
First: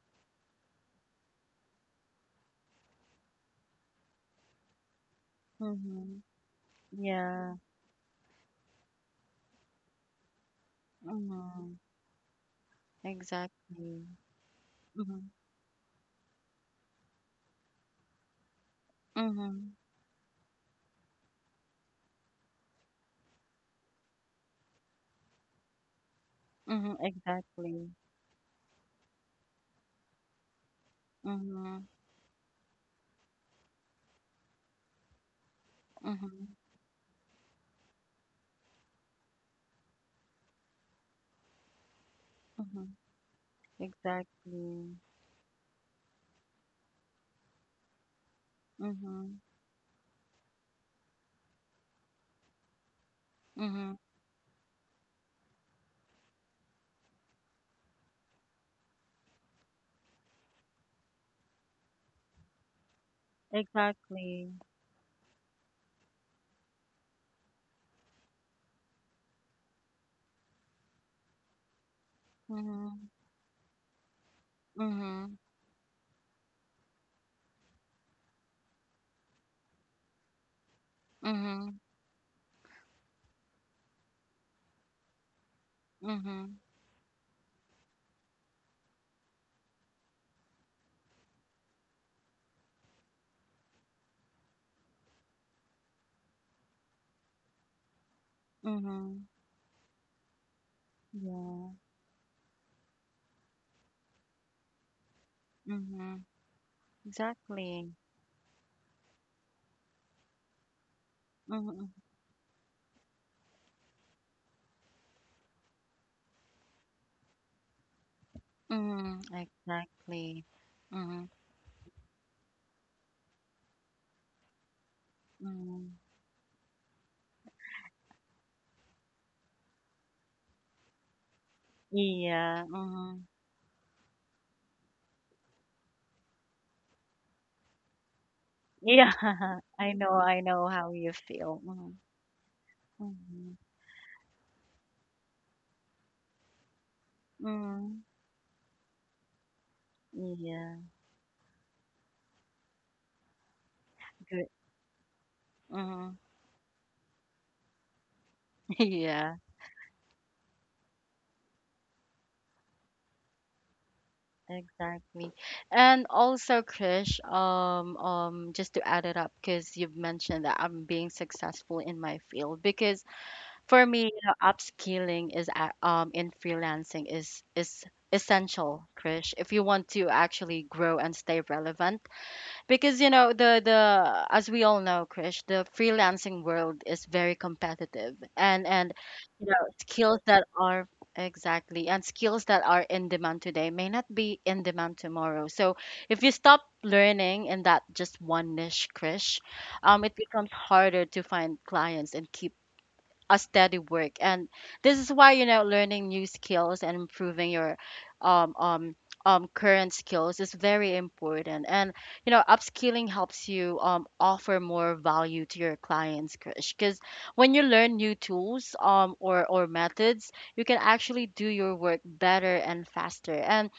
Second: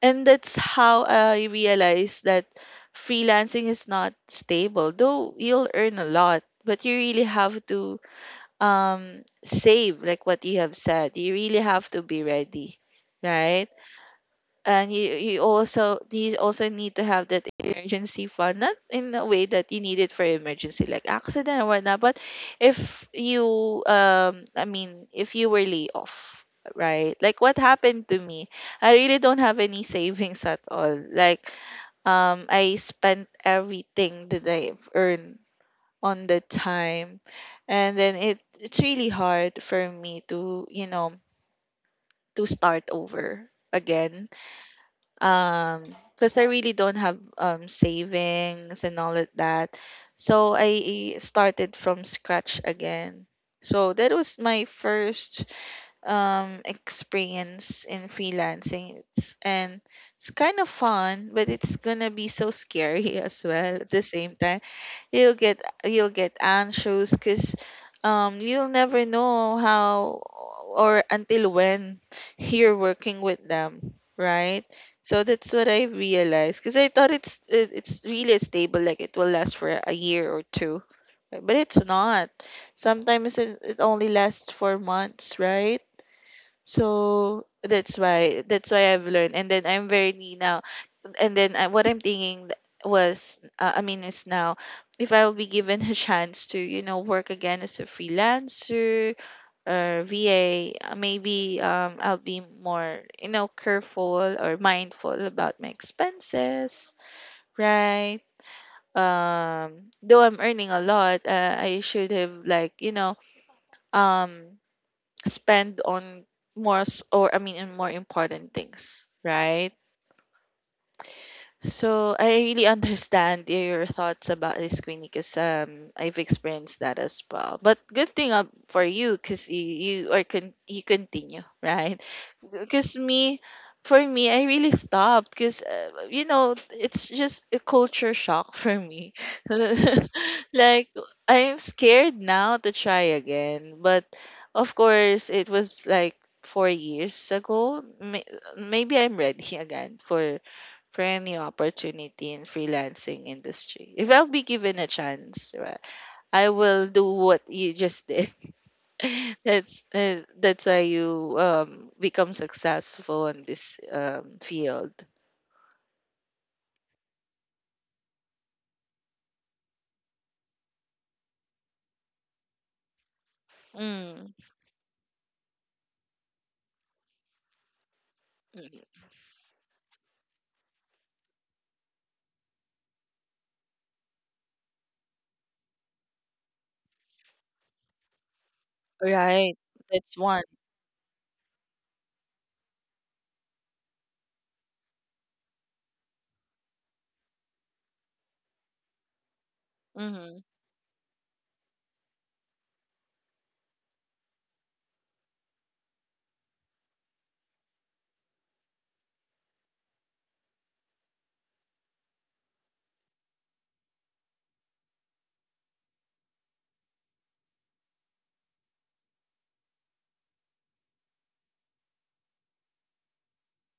Speaker 2: and that's how I realized that freelancing is not stable. Though you'll earn a
Speaker 1: Mhm.
Speaker 2: lot, but you really
Speaker 1: Yeah.
Speaker 2: have to, save, like what you have said, you really
Speaker 1: Mhm.
Speaker 2: have to be ready, right,
Speaker 1: Exactly.
Speaker 2: and
Speaker 1: Mhm.
Speaker 2: you also need to have that emergency fund, not in a way that
Speaker 1: Mhm.
Speaker 2: you need it for emergency like accident or whatnot, but if you, I mean, if you were laid off,
Speaker 1: Mhm.
Speaker 2: right, like what
Speaker 1: Exactly.
Speaker 2: happened to me. I really don't have any savings at all, like,
Speaker 1: Mhm.
Speaker 2: I spent everything that I've earned on the
Speaker 1: Mhm.
Speaker 2: time. And then it's really hard for me to, you know, to start
Speaker 1: Mhm.
Speaker 2: over again.
Speaker 1: Exactly.
Speaker 2: Um, because I really don't have, savings and all of
Speaker 1: Mhm.
Speaker 2: that. So I started from scratch again.
Speaker 1: Mhm.
Speaker 2: So that was my first, experience in freelancing. It's, and it's kind of fun, but it's gonna be so scary as well at the same
Speaker 1: Exactly.
Speaker 2: time. You'll get anxious because, you'll never know how or until when you're
Speaker 1: Mhm.
Speaker 2: working with them, right? So
Speaker 1: Mhm.
Speaker 2: that's what I realized, because I thought it's really stable, like, it will last for a year or two, right? But
Speaker 1: Mhm.
Speaker 2: it's not. Sometimes it only lasts for months, right?
Speaker 1: Mhm.
Speaker 2: So that's why I've learned, and then I'm very now, and then I, what I'm thinking was, I mean, is now, if I will be given a chance to, you know, work again as a freelancer
Speaker 1: Mhm.
Speaker 2: or VA, maybe
Speaker 1: Yeah.
Speaker 2: I'll be more, you know, careful or mindful about my
Speaker 1: Mhm.
Speaker 2: expenses,
Speaker 1: Exactly.
Speaker 2: right? Though I'm earning a lot, I
Speaker 1: Mhm.
Speaker 2: should have like, you know, um spend on more or I mean in more important things,
Speaker 1: Mhm.
Speaker 2: right?
Speaker 1: Exactly. Mhm.
Speaker 2: So I really understand your thoughts about this, Queenie, because
Speaker 1: Mhm.
Speaker 2: I've experienced that as well. But good thing up for you, because you are you continue right,
Speaker 1: Yeah.
Speaker 2: because
Speaker 1: Mhm.
Speaker 2: me, for me, I really stopped because, you know, it's just a culture shock for
Speaker 1: Yeah.
Speaker 2: me.
Speaker 1: I know. I know
Speaker 2: Like,
Speaker 1: how you
Speaker 2: I'm
Speaker 1: feel. Mhm.
Speaker 2: scared now to try
Speaker 1: Mhm.
Speaker 2: again, but of course it was like 4 years ago.
Speaker 1: Mhm.
Speaker 2: Maybe I'm ready again for
Speaker 1: Yeah.
Speaker 2: a new opportunity in freelancing industry, if I'll be
Speaker 1: Good.
Speaker 2: given a chance, right?
Speaker 1: Mhm.
Speaker 2: I will do what you just did.
Speaker 1: Yeah.
Speaker 2: That's, that's why you, become successful in this, field.
Speaker 1: Exactly. And also, Krish, just to add it up, because you've mentioned that I'm being successful in my field, because for me, you
Speaker 2: Mm.
Speaker 1: know, upskilling is in freelancing is—
Speaker 2: Mm.
Speaker 1: essential, Krish, if you want to actually grow and stay relevant. Because you know, the as we all know, Krish, the freelancing world is very competitive, and you
Speaker 2: Right.
Speaker 1: know,
Speaker 2: That's
Speaker 1: skills
Speaker 2: one.
Speaker 1: that are— exactly, and skills that are in demand today may not be in demand tomorrow. So if you stop learning in that just one niche, Krish, it
Speaker 2: Mm-hmm.
Speaker 1: becomes harder to find clients and keep a steady work. And this is why, you know, learning new skills and improving your um um current skills is very important. And you know, upskilling helps you offer more value to your clients, because when you learn new tools, or methods, you can actually do your work better and faster. And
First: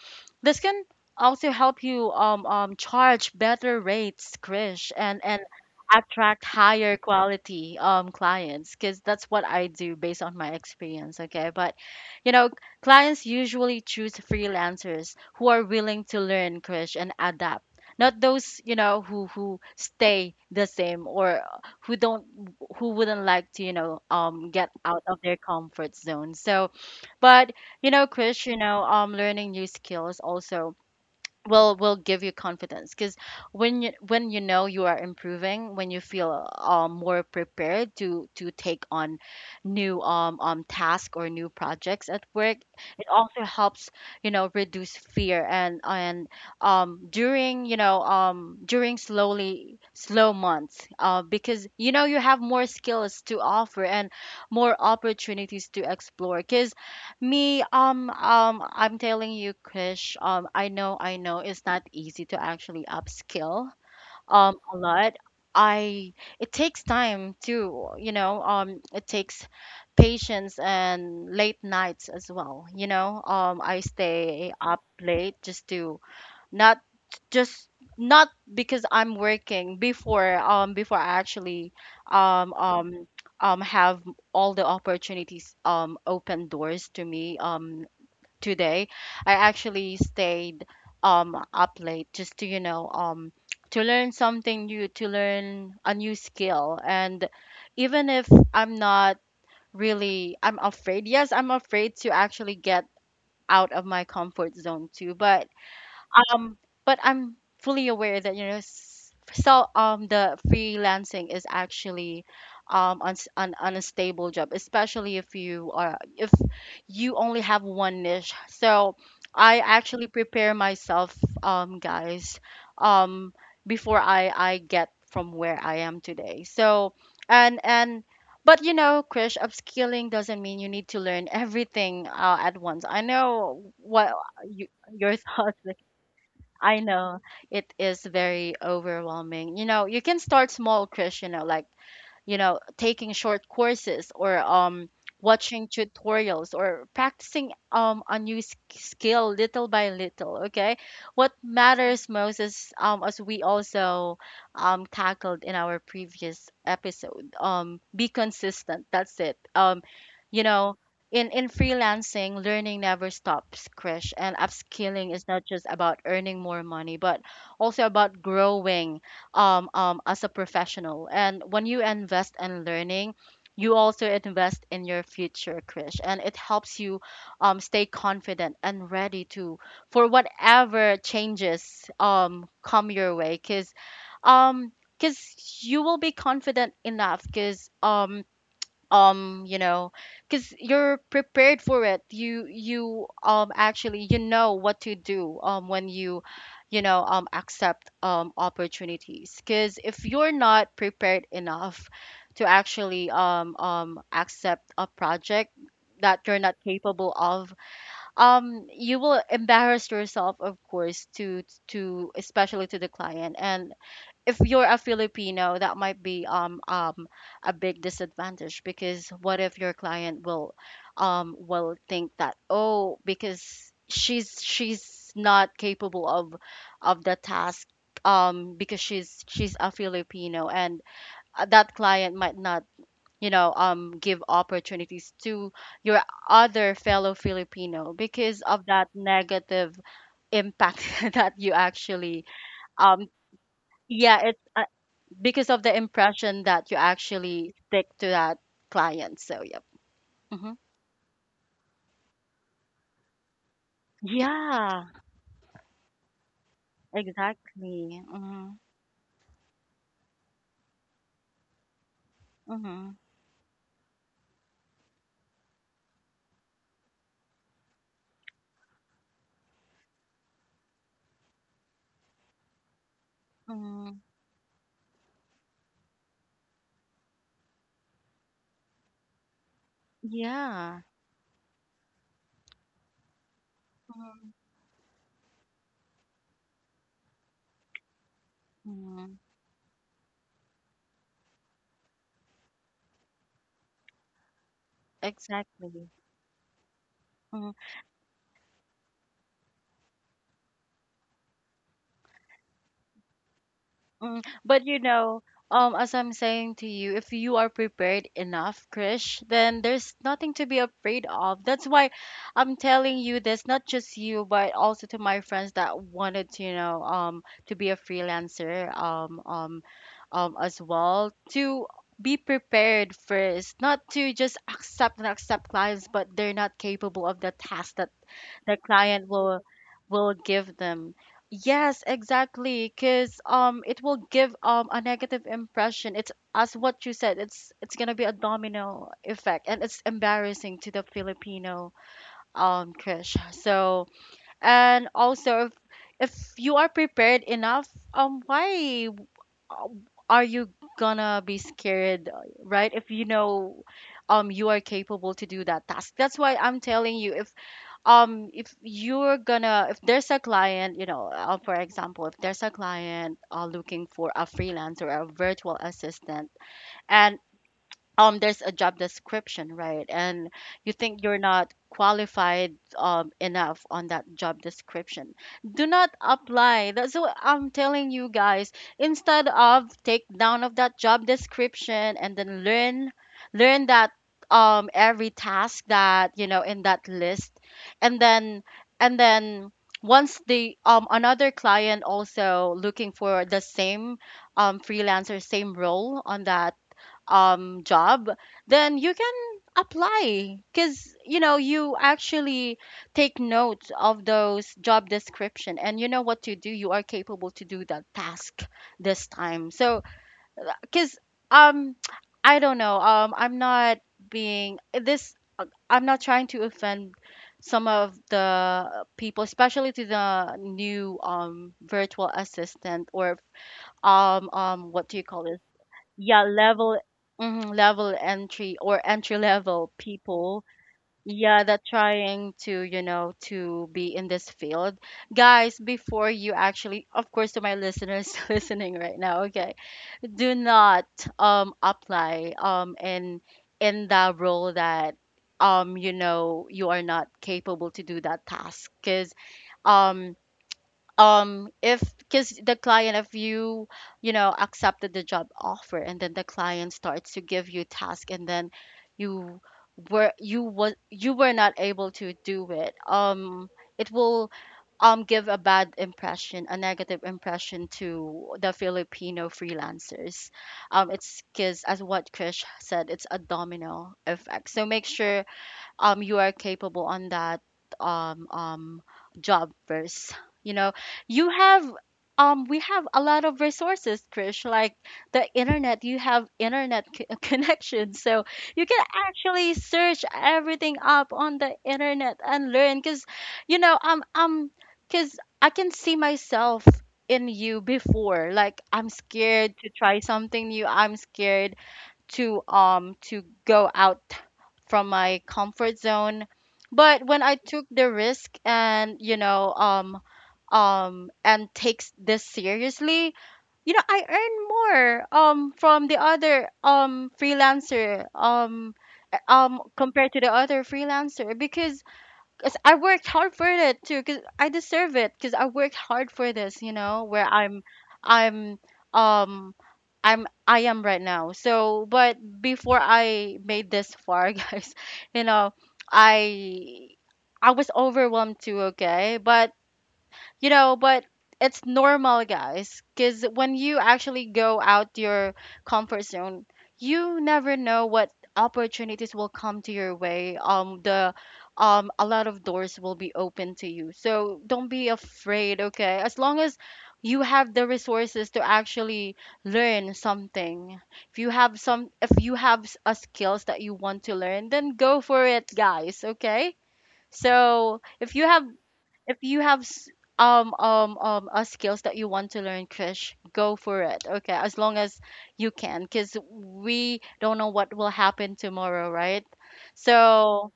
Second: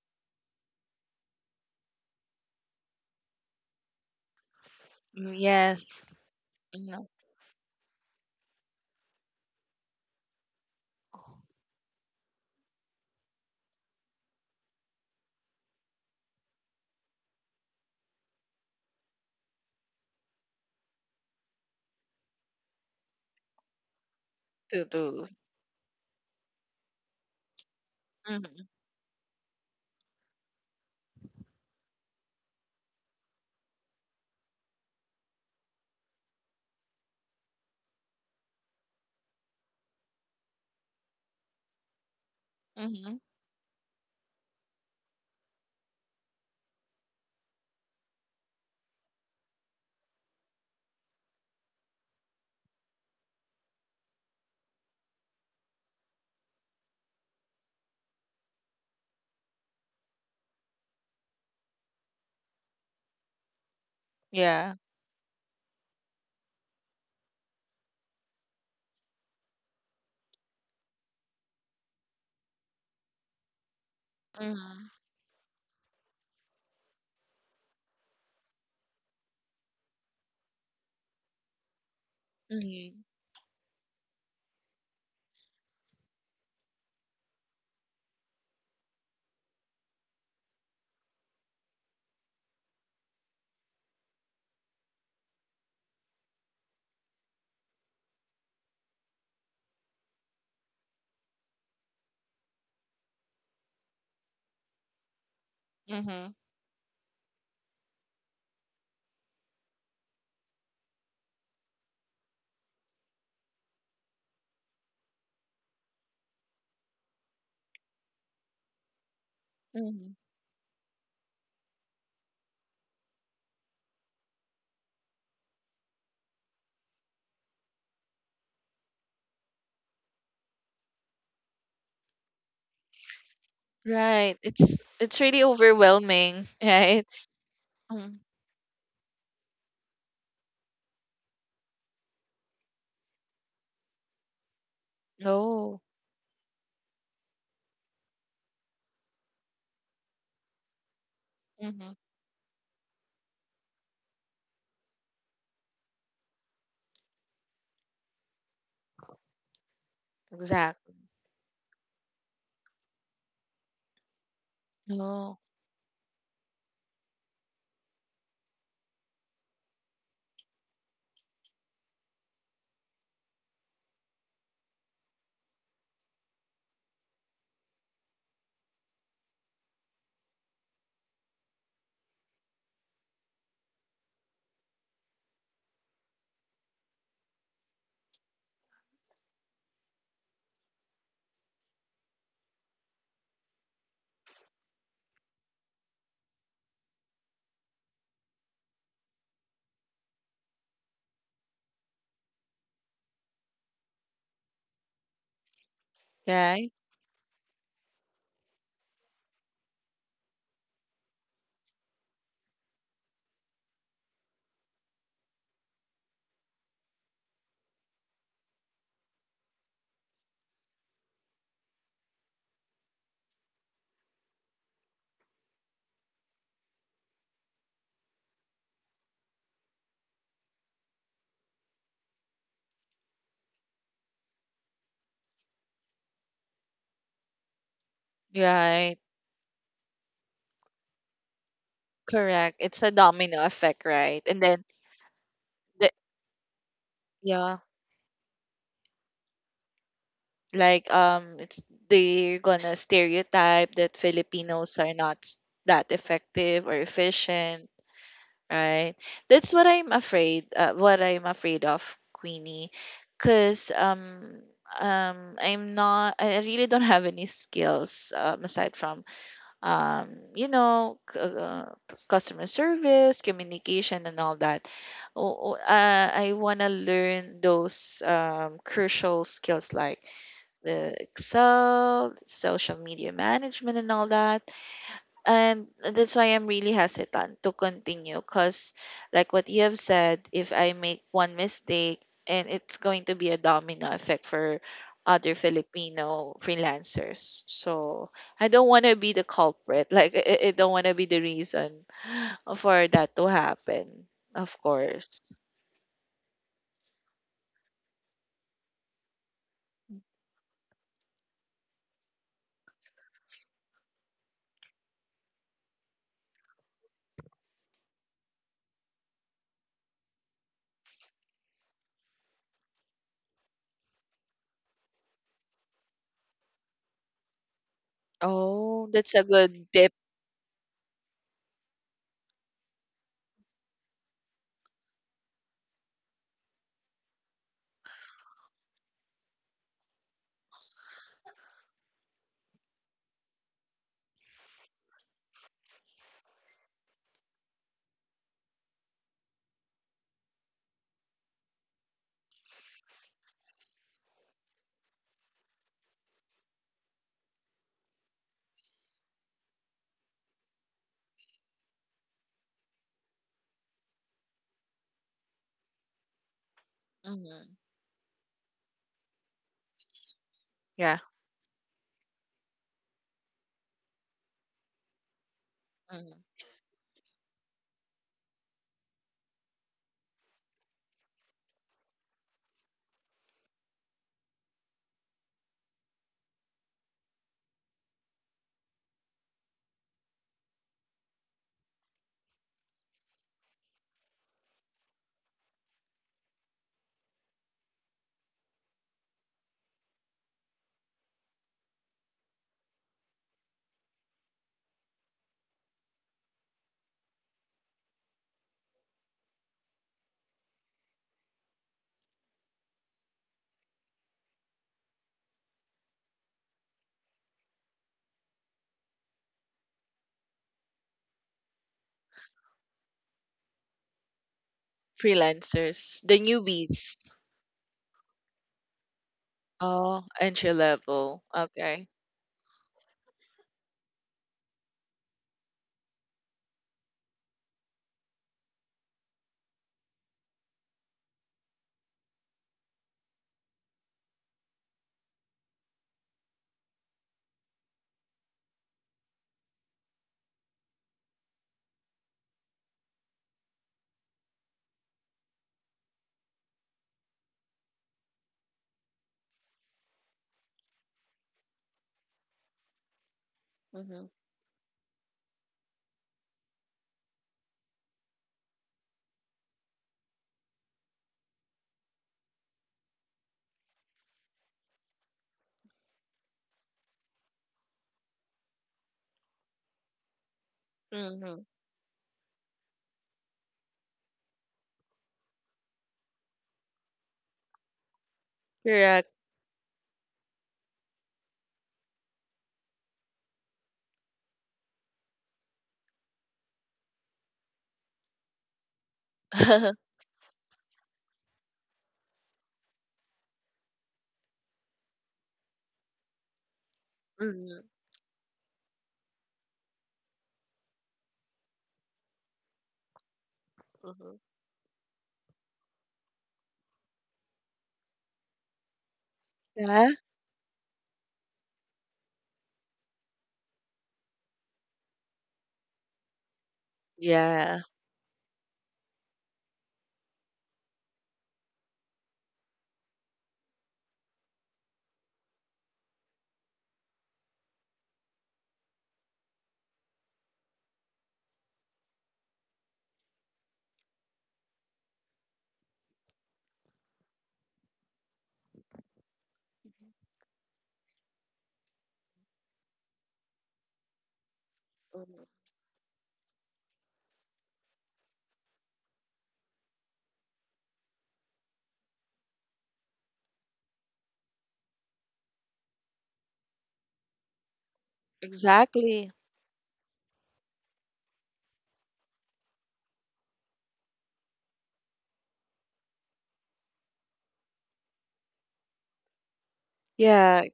Speaker 1: this can also help you charge better rates, Krish, and,
Speaker 2: Mm.
Speaker 1: and
Speaker 2: Yes.
Speaker 1: attract higher
Speaker 2: Mm.
Speaker 1: quality clients, because that's what I do based on my experience. Okay. But, you know, clients usually choose freelancers who are willing to learn, Krish, and adapt. Not those, you know, who stay the same, or who don't— who wouldn't like to, you know, get
Speaker 2: To
Speaker 1: out of
Speaker 2: do.
Speaker 1: their comfort zone. So, but you know, Chris, you
Speaker 2: Mm-hmm.
Speaker 1: know, learning new skills also will give you confidence, because when you— when you know you are improving, when you feel more prepared to take on new tasks or new projects at work, it
Speaker 2: Mm-hmm.
Speaker 1: also helps, you know, reduce fear. And during, you know, during slow months, because you know, you have more skills to offer and more opportunities to explore. Because me, I'm telling you, Krish, I know it's not easy to actually upskill,
Speaker 2: Yeah.
Speaker 1: a lot. I— it takes time too, you know. It takes patience and late nights as well, you know. I stay up
Speaker 2: Mm-hmm.
Speaker 1: late just to— not— just not because I'm working before, before I actually um
Speaker 2: Mm-hmm.
Speaker 1: um have all the opportunities, open doors to me, today. I actually stayed up late just to, you know, to learn something new, to learn a new skill. And even if I'm not really— I'm afraid, yes, I'm afraid to actually get out of my comfort zone too. But
Speaker 2: Mm-hmm.
Speaker 1: um, but I'm fully aware that, you know, the freelancing is actually an unstable job, especially if you are— if you only have one niche. So I actually
Speaker 2: Hmm.
Speaker 1: prepare myself, guys, um, before I get from where I am today. So, and but you know, Krish, upskilling doesn't mean you need to learn everything, at once. I know what
Speaker 2: Right.
Speaker 1: you—
Speaker 2: It's
Speaker 1: your
Speaker 2: it's really
Speaker 1: thoughts.
Speaker 2: overwhelming,
Speaker 1: I
Speaker 2: right?
Speaker 1: know it is
Speaker 2: Mm.
Speaker 1: very overwhelming. You know, you can start small, Chris, you know, like, you know, taking short courses, or watching
Speaker 2: Oh.
Speaker 1: tutorials, or practicing a new skill little by little. Okay. What
Speaker 2: Mm-hmm.
Speaker 1: matters most is, as we also tackled in our previous episode, be consistent. That's it. You know,
Speaker 2: Exactly.
Speaker 1: in— in freelancing, learning never stops, Krish, and upskilling is
Speaker 2: Oh.
Speaker 1: not just about earning more money, but also about growing as a professional. And when you invest in learning, you also invest in your future, Krish, and it helps you stay confident and ready to for whatever changes come your way. Um, because you will be confident enough. Because you know, because you're prepared for it. You— you actually, you know what to do when you know, accept opportunities. Because if you're not prepared enough to actually accept a project that you're not
Speaker 2: Right.
Speaker 1: capable of, you will embarrass yourself, of course, to— to especially to the client. And if you're a Filipino, that might be a big disadvantage, because what if your client will think that, oh, because she's not capable of the task, because she's a Filipino. And that client might not, you know, give opportunities to your other fellow Filipino because of that
Speaker 2: Right.
Speaker 1: negative impact that you actually—
Speaker 2: Correct. It's a
Speaker 1: um
Speaker 2: domino effect, right?
Speaker 1: yeah,
Speaker 2: And then,
Speaker 1: it's because of the
Speaker 2: the,
Speaker 1: impression that you actually
Speaker 2: yeah.
Speaker 1: stick to that client. So, yep. Hmm.
Speaker 2: Like, it's, they're gonna stereotype that Filipinos
Speaker 1: Yeah,
Speaker 2: are not that effective or efficient,
Speaker 1: exactly. Mm-hmm.
Speaker 2: right? That's what I'm afraid. What I'm afraid of, Queenie,
Speaker 1: Mm-hmm.
Speaker 2: because, I'm not. I really don't have any skills, aside from, you know, customer service,
Speaker 1: Mm-hmm.
Speaker 2: communication, and all that. Oh, oh, I want to learn those, crucial skills like
Speaker 1: Yeah.
Speaker 2: the Excel, social media management, and all that. And that's why I'm really hesitant to continue because,
Speaker 1: Mm-hmm.
Speaker 2: like what you have said, if I make one mistake, and it's going to be a domino effect for other
Speaker 1: Exactly.
Speaker 2: Filipino freelancers. So I don't want to be the culprit. Like I don't want to be the reason for that to happen.
Speaker 1: Mm,
Speaker 2: Of
Speaker 1: but you
Speaker 2: course.
Speaker 1: know, as I'm saying to you, if you are prepared enough, Krish, then there's nothing to be afraid of. That's why I'm telling you this, not just you, but also to my friends that wanted to, to be a freelancer, as well, to be prepared first, not to just accept and accept clients, but they're not capable of the task that the
Speaker 2: Oh,
Speaker 1: client
Speaker 2: that's a
Speaker 1: will
Speaker 2: good tip.
Speaker 1: will give them. Yes, exactly, because it will give a negative impression. It's as what you said, it's gonna be a domino effect, and it's embarrassing to the Filipino, Krish. So and also if you are prepared enough, why uh, are you gonna be scared, right? If you know you are capable to do that task. That's why I'm telling you, if you're gonna, if there's a client, you know, for example, if there's a client looking for a freelancer or a virtual assistant, and
Speaker 2: Mhm.
Speaker 1: there's a job description, right? And you
Speaker 2: Yeah.
Speaker 1: think you're not qualified enough on that job description, do not
Speaker 2: Mhm.
Speaker 1: apply. That's what I'm telling you, guys. Instead of take down of that job description and then learn, learn that every task that you know in that list, and then and then once the another client also looking for the same freelancer, same role on that job, then you can apply, because you know you actually take note of those job description and you know what to do. You are capable to do that task this time. So because um I don't know, I'm not being this, I'm not trying to offend some of the people, especially to the new virtual assistant or what do you call it.
Speaker 2: Freelancers, the
Speaker 1: Yeah, level,
Speaker 2: newbies.
Speaker 1: mhm, level entry or entry level
Speaker 2: Oh,
Speaker 1: people,
Speaker 2: entry level.
Speaker 1: yeah, that
Speaker 2: Okay.
Speaker 1: trying to, you know, to be in this field, guys. Before you actually, of course, to my listeners listening right now, okay, do not apply in the role that you know you are not capable to do that task, because um if, because the client, if you you know accepted the job offer and then the client starts to give you task and then you were you was you were not able to do it. It
Speaker 2: Mm-hmm.
Speaker 1: will give a bad impression, a negative impression to the Filipino freelancers, it's because as what Krish said, it's a domino effect. So make sure you are capable on that um um job first, you know. You
Speaker 2: Mm-hmm.
Speaker 1: have we have a lot of resources, Krish, like the internet. You have internet c- connection, so you can
Speaker 2: Correct.
Speaker 1: actually search everything up on the internet and learn, because you know because I can see myself in you before, like I'm scared to try something new, I'm scared to go out from my comfort zone. But when I
Speaker 2: Mm-hmm.
Speaker 1: took the risk and you know and takes this seriously, you know, I
Speaker 2: Mm-hmm.
Speaker 1: earn more from the other freelancer,
Speaker 2: Yeah.
Speaker 1: compared to the other freelancer, because cause I worked hard for it too. Cause I deserve it. Cause I worked hard for this. You know where
Speaker 2: Yeah.
Speaker 1: I'm, um, I am right now. So, but before I made this far, guys, you know, I I was overwhelmed too. Okay, but you know, but it's normal, guys, because when you actually go out your comfort zone, you never know what opportunities will come to your way. The A lot of doors will be open to you. So don't be
Speaker 2: Hmm.
Speaker 1: afraid, okay? As long as you have the resources to actually learn something, if you have some, if you have s- a skills that you want to learn, then go for it, guys, okay? So
Speaker 2: Exactly.
Speaker 1: if you have s- skills that you want to learn, Krish, go for it, okay, as long as you can, because we don't know what will happen tomorrow, right?
Speaker 2: Yeah.
Speaker 1: So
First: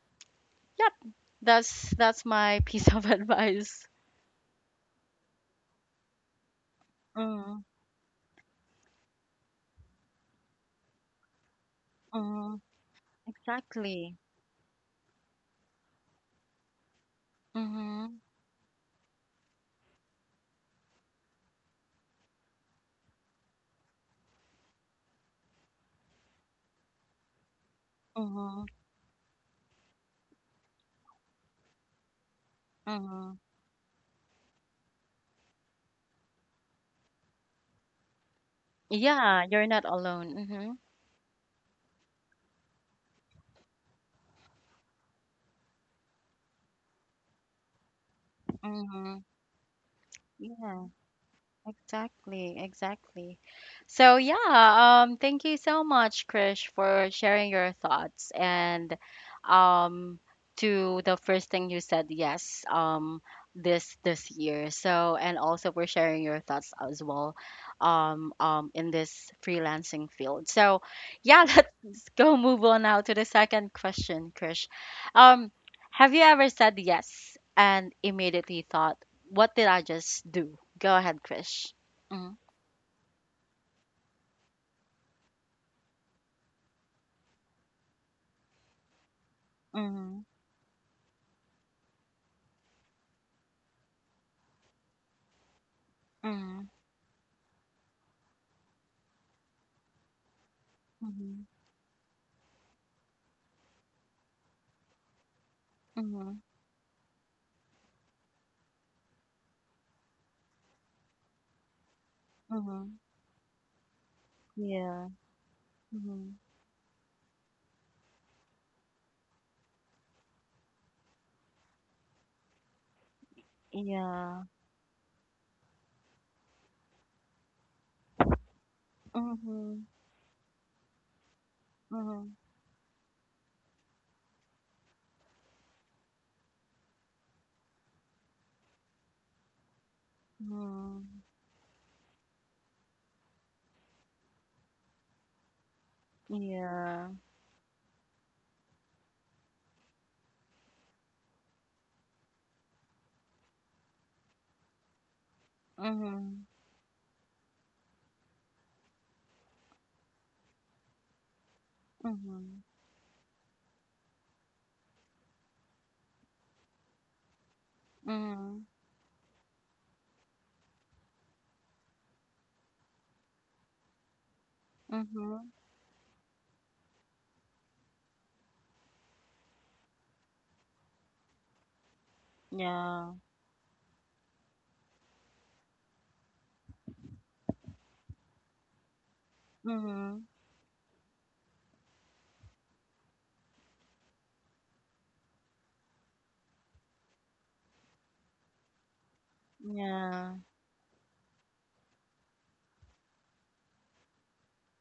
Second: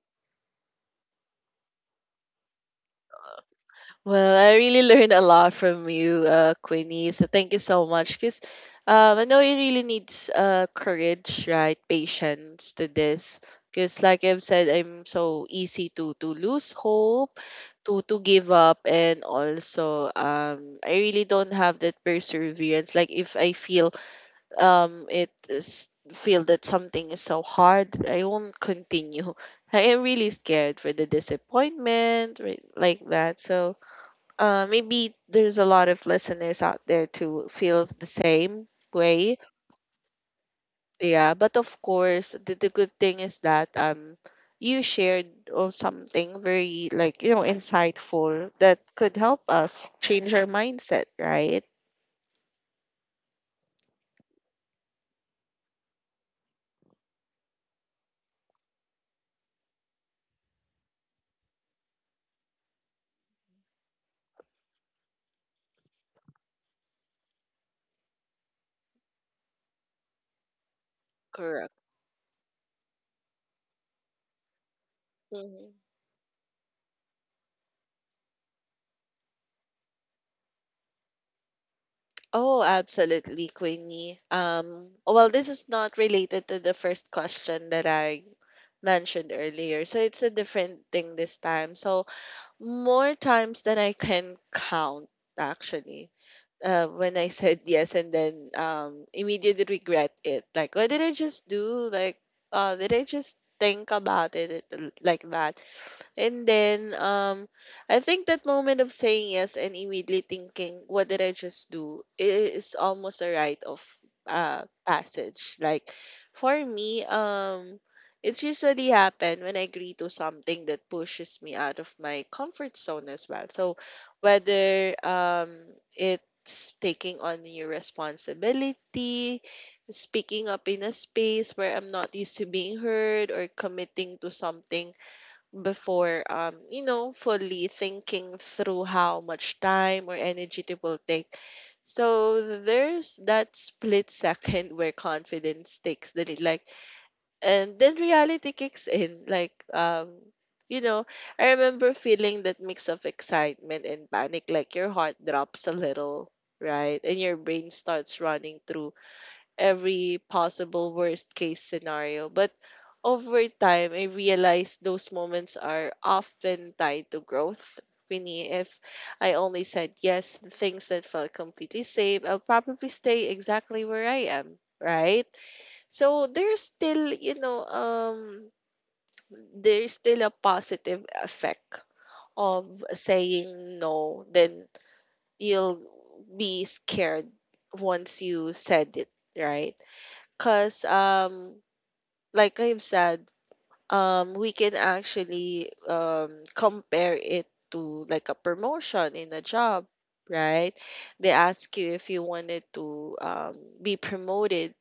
Speaker 1: yep, that's my piece of advice.
Speaker 2: Well, I really learned a lot from you, Queenie. So thank you
Speaker 1: Mm,
Speaker 2: so much. Cause I know it really needs courage, right?
Speaker 1: mm,
Speaker 2: Patience to this. Cause
Speaker 1: exactly.
Speaker 2: like I've said, I'm so easy to lose hope, to
Speaker 1: Mm-hmm,
Speaker 2: to give up. And also I really don't have that perseverance. Like if I feel it is feel that something is so hard, I won't
Speaker 1: mm-hmm,
Speaker 2: continue. I am really scared for the disappointment, right? Like that.
Speaker 1: mm-hmm.
Speaker 2: So maybe there's a lot of listeners out there to feel the same way.
Speaker 1: Yeah, you're not alone. Mm-hmm,
Speaker 2: Yeah, but of course, the good thing is that you shared or something very like, you know, insightful that could
Speaker 1: mm-hmm.
Speaker 2: help us change our
Speaker 1: Yeah.
Speaker 2: mindset, right?
Speaker 1: Exactly, exactly. So yeah, thank you so much, Krish, for sharing your thoughts and um to the first thing you said, yes, this this year. So and also for sharing your thoughts as well, in this freelancing field. So yeah,
Speaker 2: Correct.
Speaker 1: let's go move on now to the second question, Krish. Um,
Speaker 2: Hmm.
Speaker 1: have you ever said yes and immediately thought, what did I just do? Go ahead, Krish. Mhm.
Speaker 2: Oh, absolutely, Queenie. Well, this is not related to the first question that I mentioned earlier. So it's
Speaker 1: Mhm.
Speaker 2: a different thing this time. So more times than I can count, actually.
Speaker 1: Mhm.
Speaker 2: When I said yes and then immediately regret it. Like, what did I
Speaker 1: Mhm.
Speaker 2: just do? Like, did I just think about it like that?
Speaker 1: Mhm.
Speaker 2: And then I think that moment of saying yes and immediately thinking what did I just do is
Speaker 1: Mhm.
Speaker 2: almost a rite of
Speaker 1: Yeah.
Speaker 2: passage. Like
Speaker 1: Mhm.
Speaker 2: for me, it's usually happen when I agree to something that pushes me out of my comfort zone as well. So
Speaker 1: Yeah.
Speaker 2: whether it's taking on new responsibility,
Speaker 1: Mhm.
Speaker 2: speaking up in a space where I'm not
Speaker 1: Mhm.
Speaker 2: used to being heard, or committing to something before you know, fully thinking through how much time or energy it will
Speaker 1: Mhm.
Speaker 2: take. So there's that split second where confidence takes the lead, like,
Speaker 1: Yeah.
Speaker 2: and then reality kicks in like, you know, I remember feeling that mix of excitement and panic, like your heart drops a little,
Speaker 1: Mhm.
Speaker 2: right? And your brain starts running through every possible worst case scenario. But
Speaker 1: Mhm.
Speaker 2: over time, I realized those moments are often tied to growth. Queenie,
Speaker 1: Mhm.
Speaker 2: if I only said yes to things that felt completely safe, I'll probably stay exactly where I am, right?
Speaker 1: Mhm.
Speaker 2: So there's still, you know, there's still a positive effect of
Speaker 1: Yeah.
Speaker 2: saying no. Then you'll be scared once you said it, right?
Speaker 1: Mhm.
Speaker 2: Because, like I've said, we can actually compare it to like a promotion in a job,
Speaker 1: Yeah.
Speaker 2: right? They ask you if you wanted to be promoted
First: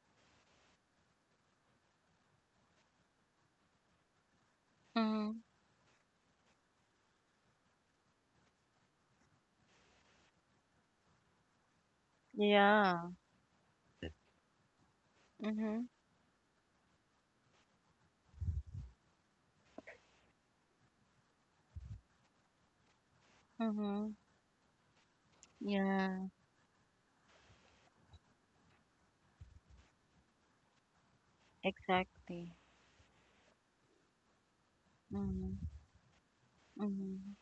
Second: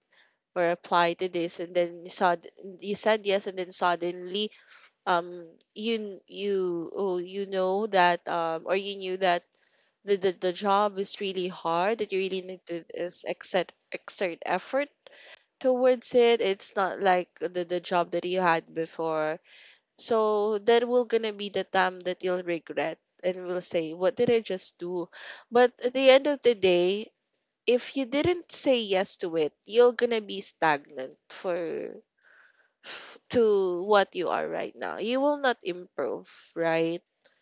Speaker 2: or apply to this, and then you saw you said yes, and then suddenly
Speaker 1: Mhm.
Speaker 2: um, you oh, you know that or you knew that the job is really hard that you really need to
Speaker 1: Yeah.
Speaker 2: is exert effort
Speaker 1: Mhm.
Speaker 2: towards it. It's not like the job that you had before. So that will gonna be the time that you'll regret and will say, what
Speaker 1: Mhm.
Speaker 2: did I just do? But at the end
Speaker 1: Yeah.
Speaker 2: of the day, if you didn't say yes to it, you're gonna be stagnant for
Speaker 1: Exactly.
Speaker 2: f- to what you are right now. You will
Speaker 1: Mhm.
Speaker 2: not improve, right?
Speaker 1: Mhm.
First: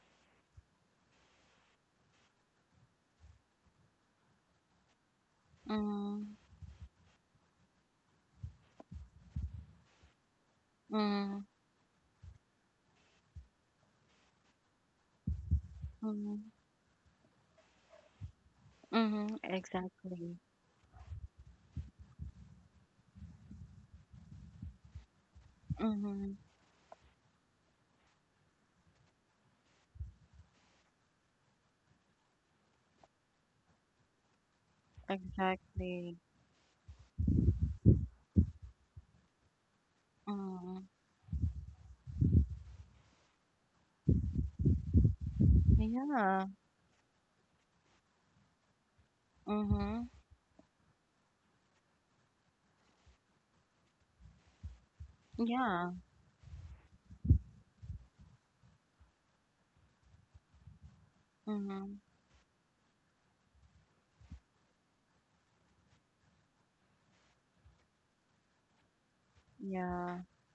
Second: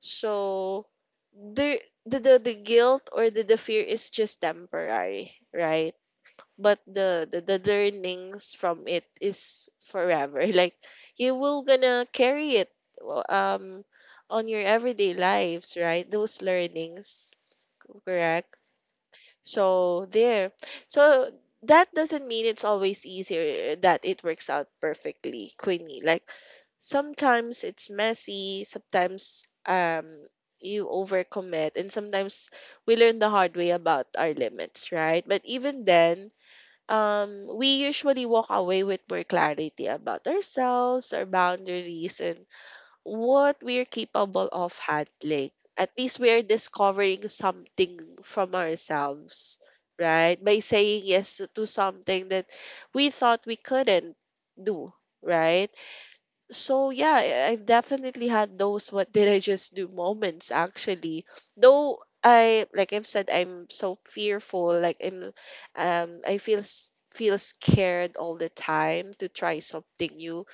Speaker 2: So the the guilt or the fear is just temporary, right?
Speaker 1: Mhm.
Speaker 2: But the learnings from it is forever. Like you
Speaker 1: Mhm.
Speaker 2: will gonna carry it w- on your everyday lives, right? Those
Speaker 1: Mhm.
Speaker 2: learnings. Correct.
Speaker 1: Mhm.
Speaker 2: So
Speaker 1: Exactly.
Speaker 2: there, so that doesn't mean it's always easier, that it works out perfectly, Queenie. Like
Speaker 1: Mhm.
Speaker 2: sometimes it's messy, sometimes you overcommit, and sometimes we learn the hard way about our limits, right? But even
Speaker 1: Exactly.
Speaker 2: then, we usually walk away with more clarity about
Speaker 1: Mm,
Speaker 2: ourselves, our boundaries, and what we're capable of handling. At least we're
Speaker 1: yeah,
Speaker 2: discovering something from ourselves,
Speaker 1: mhm,
Speaker 2: right? By saying yes to something that we thought we couldn't do, right?
Speaker 1: yeah,
Speaker 2: So yeah, I've definitely had those what did I just do moments, actually.
Speaker 1: mhm,
Speaker 2: Though I like I've said, I'm so fearful. Like I'm I feel s- feel scared all the time to try something
Speaker 1: yeah,
Speaker 2: new,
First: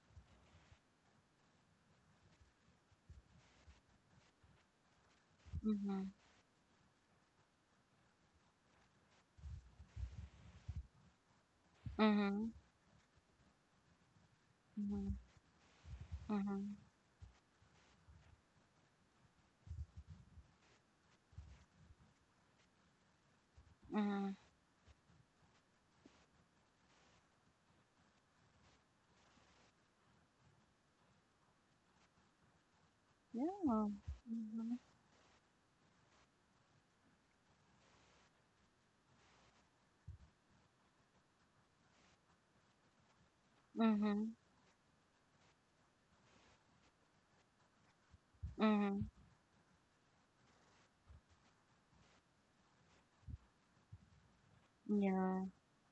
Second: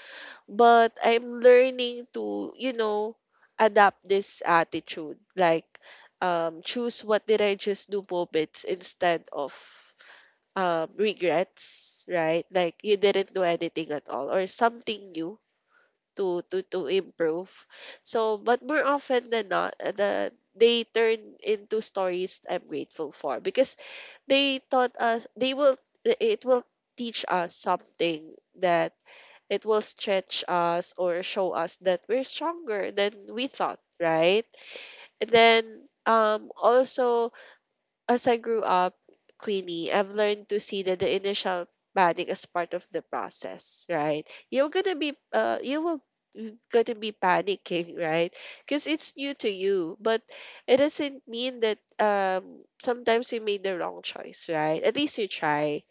Speaker 2: but I'm learning to, you know, adapt this attitude, like,
Speaker 1: mhm,
Speaker 2: choose what did I just do moments instead of regrets, right?
Speaker 1: mhm,
Speaker 2: Like you didn't do anything at all or something new to to
Speaker 1: mhm,
Speaker 2: to improve. So, but more often than not, the they turn into stories I'm grateful for because
Speaker 1: mhm, mhm,
Speaker 2: they taught us, they will, it will teach us something that it will stretch us or show us that we're stronger than we thought,
Speaker 1: yeah,
Speaker 2: right?
Speaker 1: mhm,
Speaker 2: And then also, as I grew up, Queenie, I've learned to see that the initial panic is part of the process, right?
Speaker 1: mhm,
Speaker 2: You're gonna be you will gonna be panicking, right? Because
Speaker 1: mhm,
Speaker 2: it's new to you. But it doesn't mean that sometimes you made the wrong choice, right? At least you
Speaker 1: yeah,
Speaker 2: try.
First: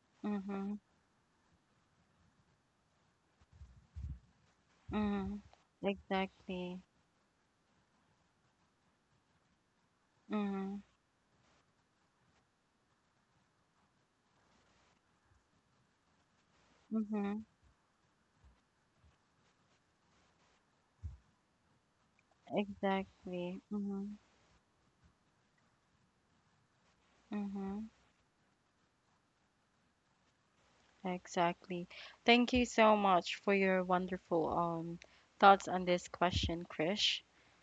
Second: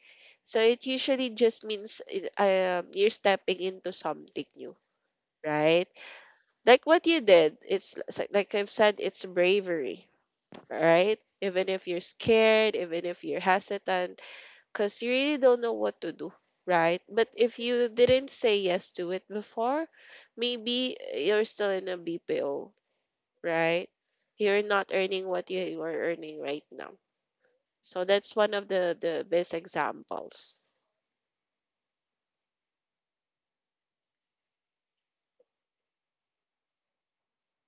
Speaker 2: So
Speaker 1: mhm,
Speaker 2: it usually just means you're stepping into something new,
Speaker 1: mhm,
Speaker 2: right?
Speaker 1: exactly,
Speaker 2: Like what you did, it's like I've said, it's bravery,
Speaker 1: mhm,
Speaker 2: right? Even if you're scared, even if you're hesitant, because you really don't know what to do, right? But
Speaker 1: mhm,
Speaker 2: if you didn't say yes to it before, maybe you're still in a BPO,
Speaker 1: exactly,
Speaker 2: right?
Speaker 1: mhm,
Speaker 2: You're not earning what you are earning right now.
Speaker 1: mhm,
Speaker 2: So that's one of the best examples.
Speaker 1: exactly. Thank you so much for your wonderful thoughts on this question, Krish.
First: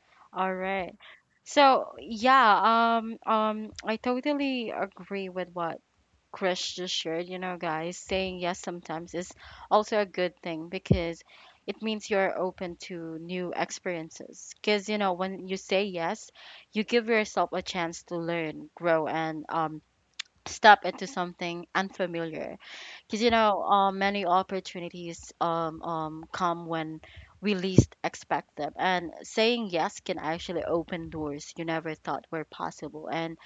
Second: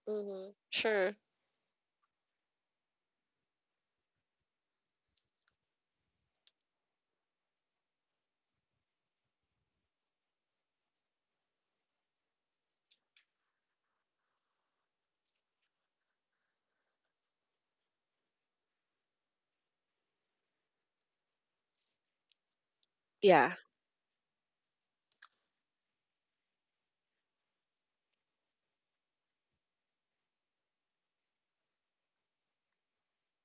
Speaker 2: Mm-hmm.
Speaker 1: All right.
Speaker 2: Sure.
Speaker 1: So yeah, I totally agree with what Chris just shared. You know, guys, saying yes sometimes is also a good thing because it means you're open to new experiences. Because you know, when you say yes, you give yourself a chance to learn, grow, and step into something unfamiliar, because you
Speaker 2: Yeah.
Speaker 1: know many opportunities come when we least expect them, and saying yes can actually open doors you never thought were possible. And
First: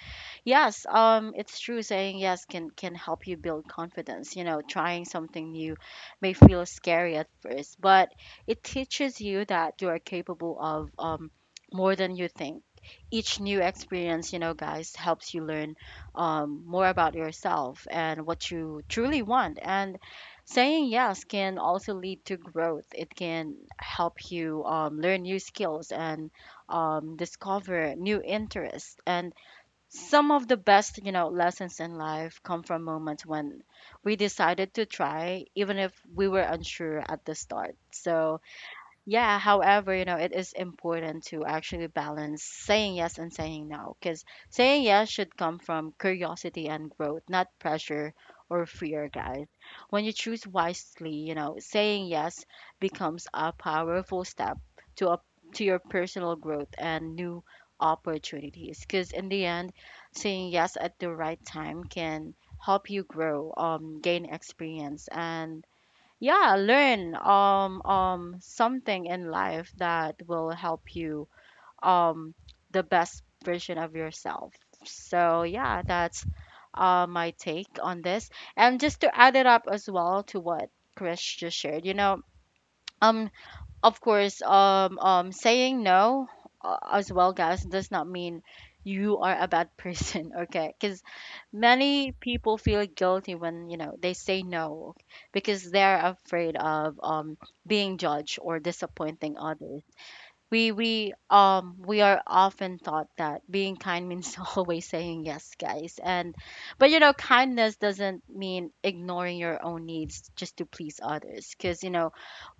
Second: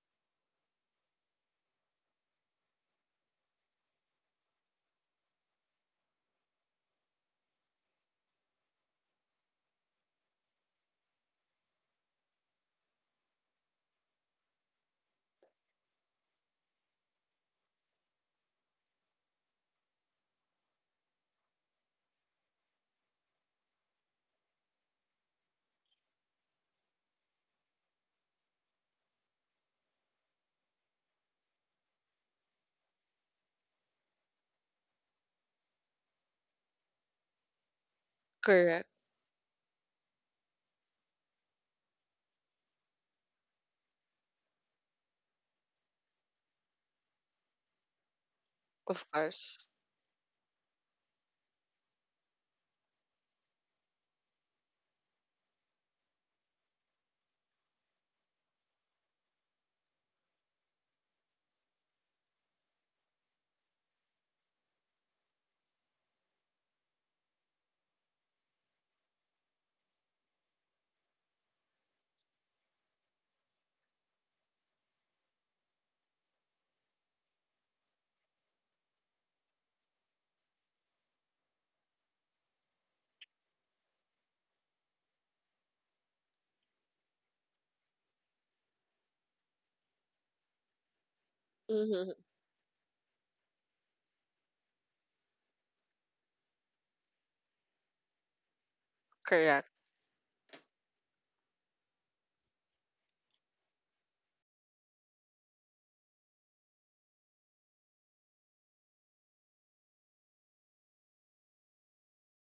Speaker 1: yes, it's true. Saying yes can help you build confidence. You know, trying something new may feel scary at first, but it teaches you that you are capable of, more than you think. Each new experience, you know, guys, helps you learn, more about yourself and what you truly want. And saying yes can also lead to growth. It can help you learn new skills and discover new interests, and some of the best you know lessons in life come from moments when we decided to try, even if we were unsure at the start. So
Speaker 2: Correct.
Speaker 1: yeah, however, you know, it is important to actually balance saying yes and saying no, because saying yes should come from curiosity and growth, not pressure or fear,
Speaker 2: Of
Speaker 1: guys.
Speaker 2: course.
Speaker 1: When you choose wisely, you know, saying yes becomes a powerful step to up to your personal growth and new opportunities, because in the end, saying yes at the right time can help you grow, gain experience, and yeah learn something in life that will help you um the best version of yourself. So yeah, that's my take on this. And just to add it up as well to what Chris just shared, you know, um of course, saying no, as well, guys, does not mean you are a bad person, okay? Because many
Speaker 2: Mm-hmm.
Speaker 1: people feel guilty when you know they say no, because they're afraid of being judged or disappointing
Speaker 2: Correct.
Speaker 1: others. We are often taught that being kind means always saying yes, guys. And but you know kindness doesn't mean ignoring your own needs just to please others, because you know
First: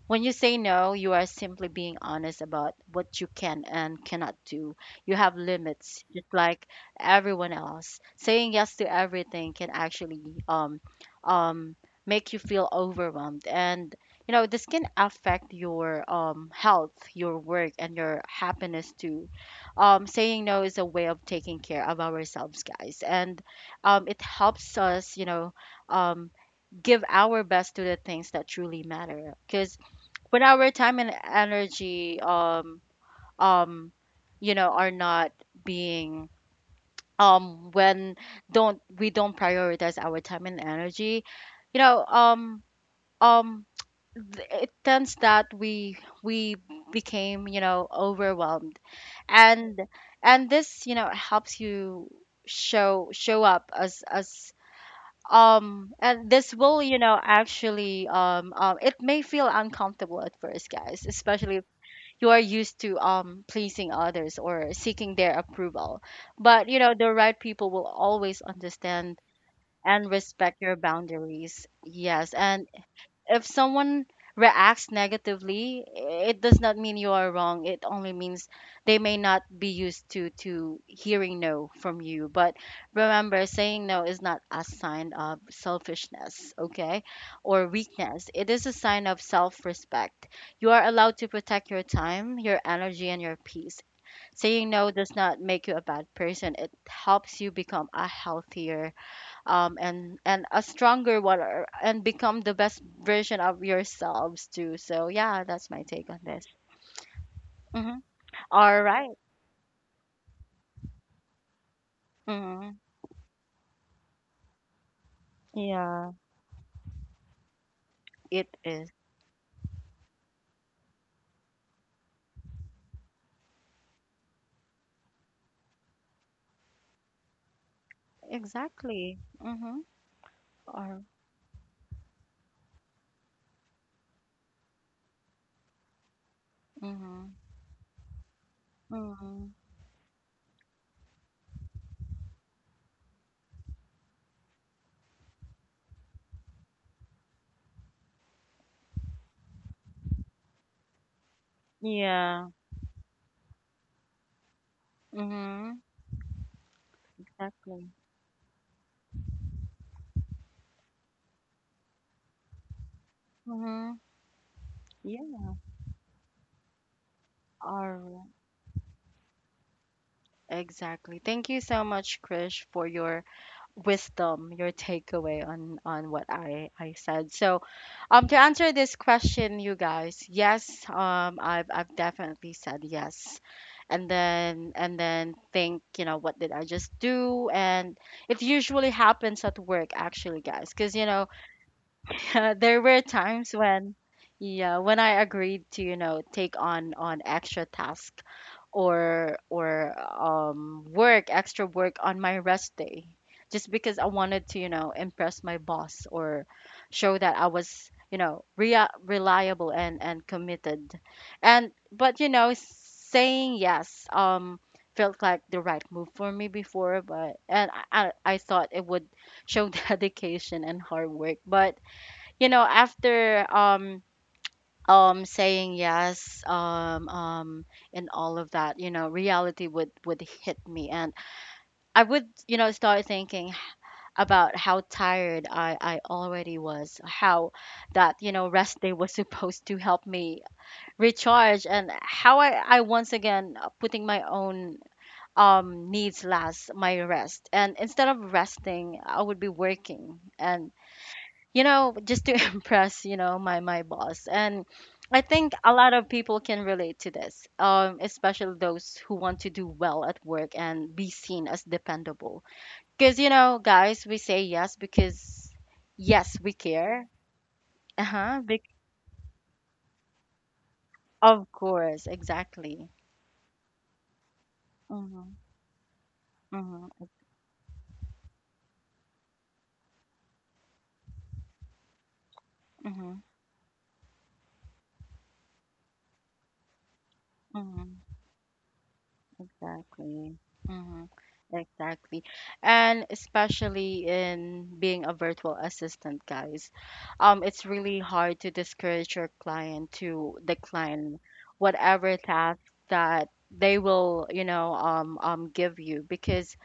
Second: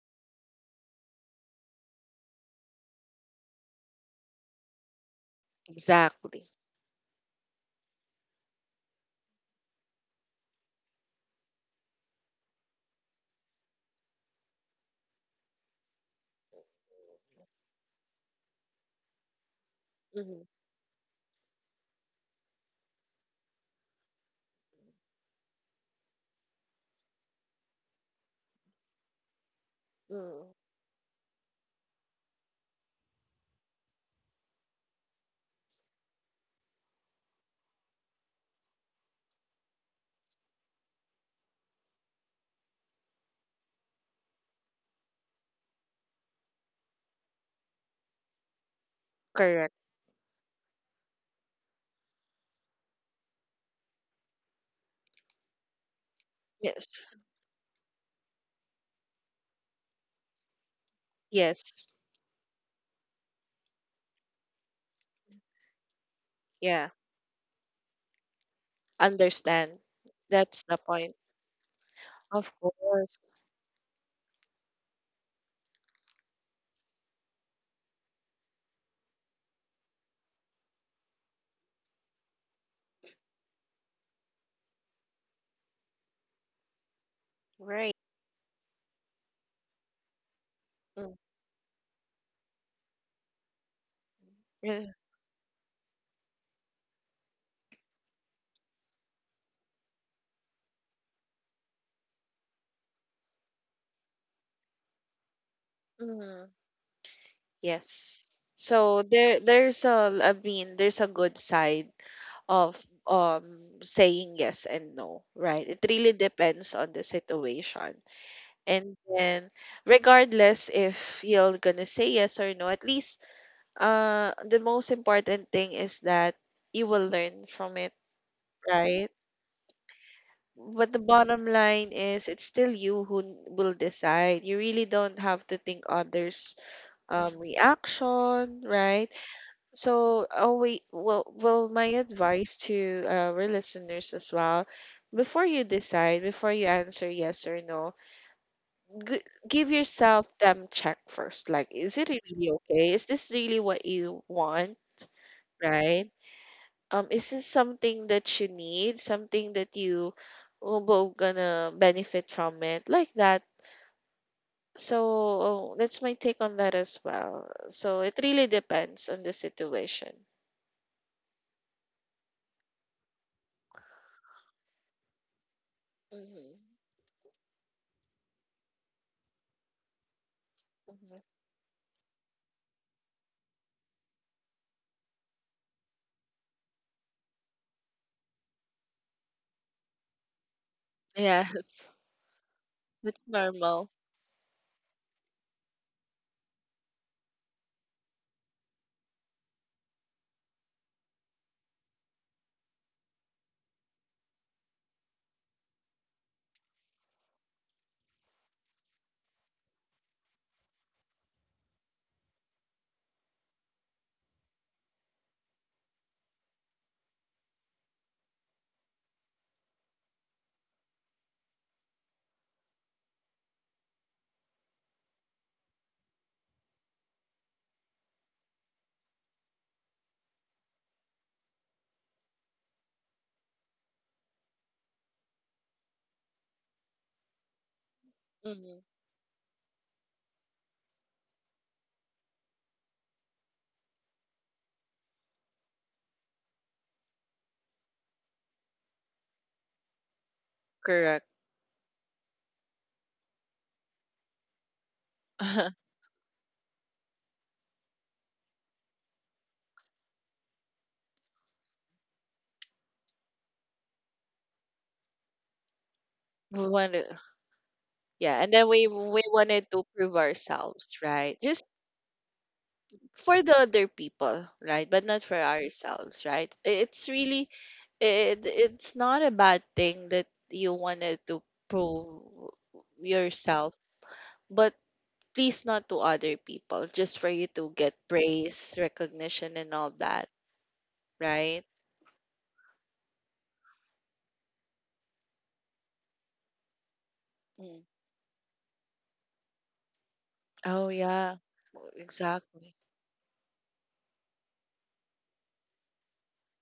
Speaker 1: when you say no, you are simply being honest about what you can and cannot do. You have limits, just
Speaker 2: Exactly.
Speaker 1: like everyone else. Saying yes to everything can actually um, um, make you feel overwhelmed, and you know this can affect your health, your work, and your happiness too.
Speaker 2: Mm-hmm.
Speaker 1: Saying no is a way of taking care of ourselves, guys, and it helps us, you know, um, give our best to the things that truly matter. Because when
Speaker 2: Mm.
Speaker 1: our time and energy um you know are not being when don't we don't prioritize our time and energy, you know, um th- it tends that we became, you know, overwhelmed.
Speaker 2: Correct.
Speaker 1: And this you know helps you show up as, and this will
Speaker 2: Yes.
Speaker 1: you know actually, it may feel uncomfortable at first, guys, especially
Speaker 2: Yes.
Speaker 1: you are used to pleasing others or seeking their approval. But you
Speaker 2: Yeah.
Speaker 1: know, the right people will always understand
Speaker 2: Understand.
Speaker 1: and respect
Speaker 2: That's
Speaker 1: your
Speaker 2: the point.
Speaker 1: boundaries. Yes,
Speaker 2: Of
Speaker 1: and
Speaker 2: course.
Speaker 1: if someone reacts negatively, it does not mean you are wrong, it only means they may not be used to hearing no from you. But remember, saying no is not a sign of selfishness, okay, or
Speaker 2: Right.
Speaker 1: weakness. It is a sign of self-respect. You are
Speaker 2: Mm,
Speaker 1: allowed to protect your time, your energy, and your peace. Saying
Speaker 2: yeah,
Speaker 1: no does not make you a bad person. It helps you become a healthier, and a stronger one, or- and become the best version of yourselves too. So yeah, that's my take on this.
Speaker 2: mm.
Speaker 1: Mm-hmm.
Speaker 2: Yes.
Speaker 1: All
Speaker 2: So
Speaker 1: right.
Speaker 2: there there's a, I mean there's a good side
Speaker 1: Mm-hmm.
Speaker 2: of um saying yes and no, right? It really
Speaker 1: Yeah,
Speaker 2: depends on the situation.
Speaker 1: it is
Speaker 2: And then regardless if you're gonna say yes or no, at least the most important thing is that you will learn from it, right?
Speaker 1: exactly. Mm-hmm.
Speaker 2: But the
Speaker 1: Or
Speaker 2: bottom line is it's still you who n- will decide. You really don't have to think others'
Speaker 1: mm-hmm.
Speaker 2: reaction, right?
Speaker 1: Mm-hmm.
Speaker 2: So, oh wait, well, well, my advice to our listeners as well, before you decide, before you answer yes or no, g- give yourself them check first. Like, is it really
Speaker 1: Yeah.
Speaker 2: okay? Is this really what you want,
Speaker 1: Mm-hmm.
Speaker 2: right? Is this
Speaker 1: Exactly.
Speaker 2: something that you need? Something that you will both gonna benefit from it? Like that.
Speaker 1: Mm-hmm. Yeah.
Speaker 2: So that's my take on that as well.
Speaker 1: All
Speaker 2: So it
Speaker 1: right.
Speaker 2: really depends on the situation.
Speaker 1: Exactly. Thank you so much, Krish, for your wisdom, your takeaway on what
Speaker 2: Hmm.
Speaker 1: I said. So, to answer this question, you guys, yes,
Speaker 2: Hmm.
Speaker 1: I've definitely said yes, and then think, you know, what did I just do? And it usually happens at work, actually, guys, because you know,
Speaker 2: Yes,
Speaker 1: there were
Speaker 2: that's
Speaker 1: times
Speaker 2: normal.
Speaker 1: when, yeah, when I agreed to, you know, take on extra tasks or work extra work on my rest day just because I wanted to, you know, impress my boss or show that I was, you know, reliable and committed and but you know saying yes felt like the right move for me before. But and I thought it would show dedication and hard work. But you know after saying yes and all of that, you know, reality would hit me, and I would, you know, start thinking about how tired I already was, how that, you know, rest
Speaker 2: Hmm.
Speaker 1: day was supposed to help me recharge, and how I once again, putting my own needs last, my rest, and instead of resting I would be working. And
Speaker 2: Correct.
Speaker 1: you know, just to impress, you know, my boss. And I think a lot of people can relate to this, especially those who want to do well at work and be seen as dependable. Because you know, guys, we say yes because yes, we
Speaker 2: We
Speaker 1: care.
Speaker 2: wanted,
Speaker 1: Uh huh.
Speaker 2: yeah, and then we wanted to prove ourselves, right?
Speaker 1: Of
Speaker 2: Just
Speaker 1: course, exactly.
Speaker 2: for the other people, right? But not
Speaker 1: Mhm.
Speaker 2: for ourselves, right? I-
Speaker 1: Mhm.
Speaker 2: It's really it, it's not a bad thing that you wanted to prove
Speaker 1: Mhm.
Speaker 2: yourself, but please not to other people, just for you to get
Speaker 1: Mhm.
Speaker 2: praise, recognition, and all that,
Speaker 1: Exactly. Hmm.
Speaker 2: right?
Speaker 1: Exactly. And especially in being a virtual assistant, guys, it's
Speaker 2: Mm.
Speaker 1: really hard to discourage your client to
Speaker 2: Oh
Speaker 1: decline
Speaker 2: yeah. Oh,
Speaker 1: whatever task
Speaker 2: exactly.
Speaker 1: that they will, you know, give you. Because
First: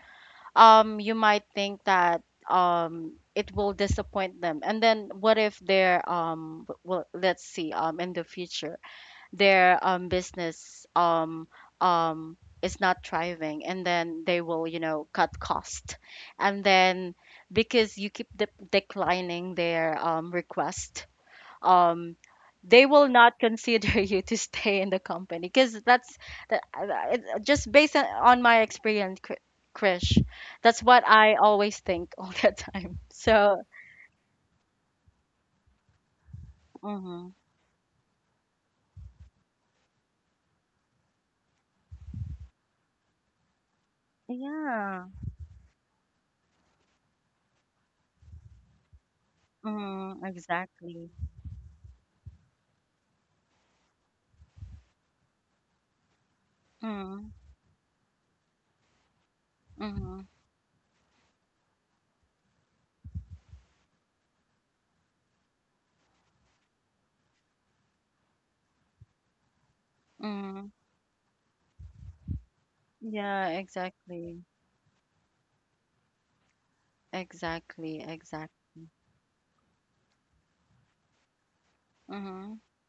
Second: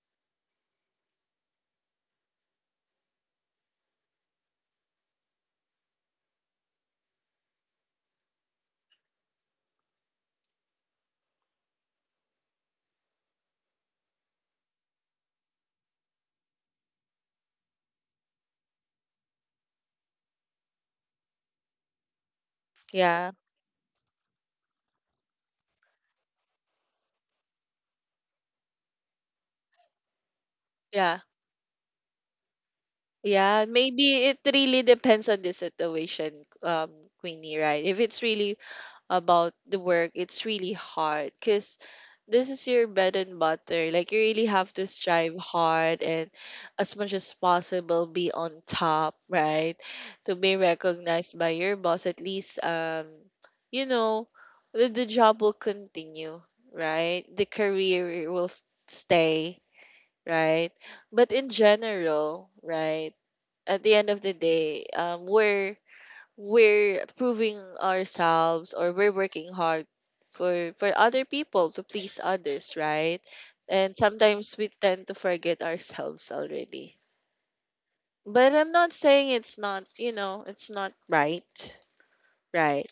Speaker 1: you might think that it will disappoint them. And then what if they're well, let's see, in the future their business is not thriving, and then they will, you know, cut cost, and then because you keep declining their request, um, they will
Speaker 2: Yeah,
Speaker 1: not consider you to stay in the company. Because that's that, just based on my experience, Krish, that's what
Speaker 2: yeah.
Speaker 1: I always think all the time.
Speaker 2: Yeah,
Speaker 1: So
Speaker 2: maybe it really depends on the situation,
Speaker 1: mhm.
Speaker 2: Queenie, right? If it's really about the work, it's really hard because this is your bread and butter. Like you really have to
Speaker 1: Yeah,
Speaker 2: strive hard and as much as possible be on top, right?
Speaker 1: mm,
Speaker 2: To be
Speaker 1: exactly.
Speaker 2: recognized by your boss at least you know the job will continue, right? The career will s- stay,
Speaker 1: Mm-hmm.
Speaker 2: right? But in general, right? At the end of the day, we're proving ourselves or we're working hard for other people to please others, right?
Speaker 1: Yeah,
Speaker 2: And
Speaker 1: exactly.
Speaker 2: sometimes we tend to forget ourselves already,
Speaker 1: Exactly, exactly.
Speaker 2: but
Speaker 1: Exact.
Speaker 2: I'm not saying it's not, you know, it's not right,
Speaker 1: Mhm.
Speaker 2: right?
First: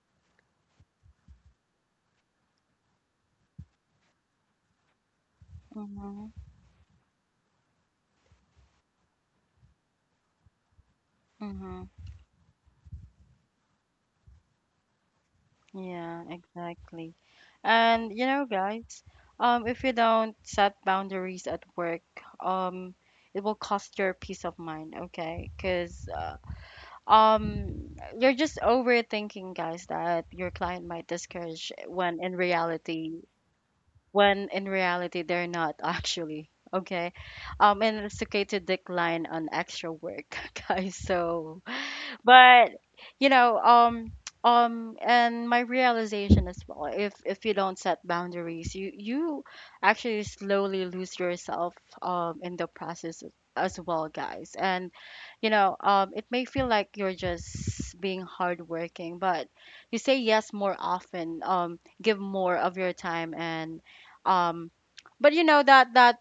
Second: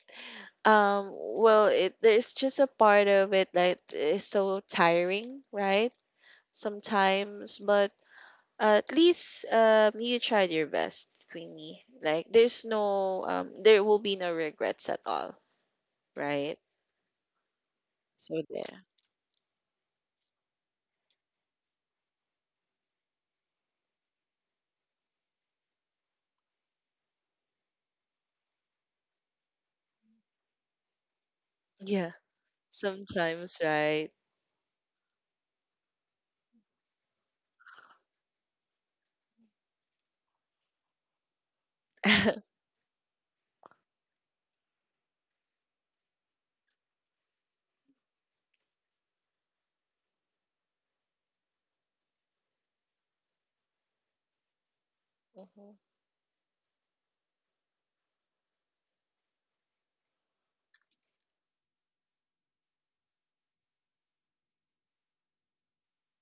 Speaker 2: Well, it there's just a part of it that is so tiring, right,
Speaker 1: Mhm.
Speaker 2: sometimes. But at least you tried your best, Queenie.
Speaker 1: Mhm.
Speaker 2: Like there's no there will be no regrets at all,
Speaker 1: Yeah,
Speaker 2: right?
Speaker 1: exactly. And you
Speaker 2: So
Speaker 1: know,
Speaker 2: there,
Speaker 1: guys, um, if you don't set boundaries at work, um, it will cost your peace of mind, okay? 'Cause um, you're just overthinking, guys, that your client might discourage
Speaker 2: yeah,
Speaker 1: when in reality,
Speaker 2: sometimes, right?
Speaker 1: when in reality they're not actually okay. Um, and it's okay to decline on extra work, guys. So but you know, and my realization as well, if you don't set boundaries, you actually slowly lose yourself in the process as well, guys. And you
Speaker 2: Hmm.
Speaker 1: know, it may feel like you're just being hardworking, but you say yes more often, give more of your time, and um, but you know that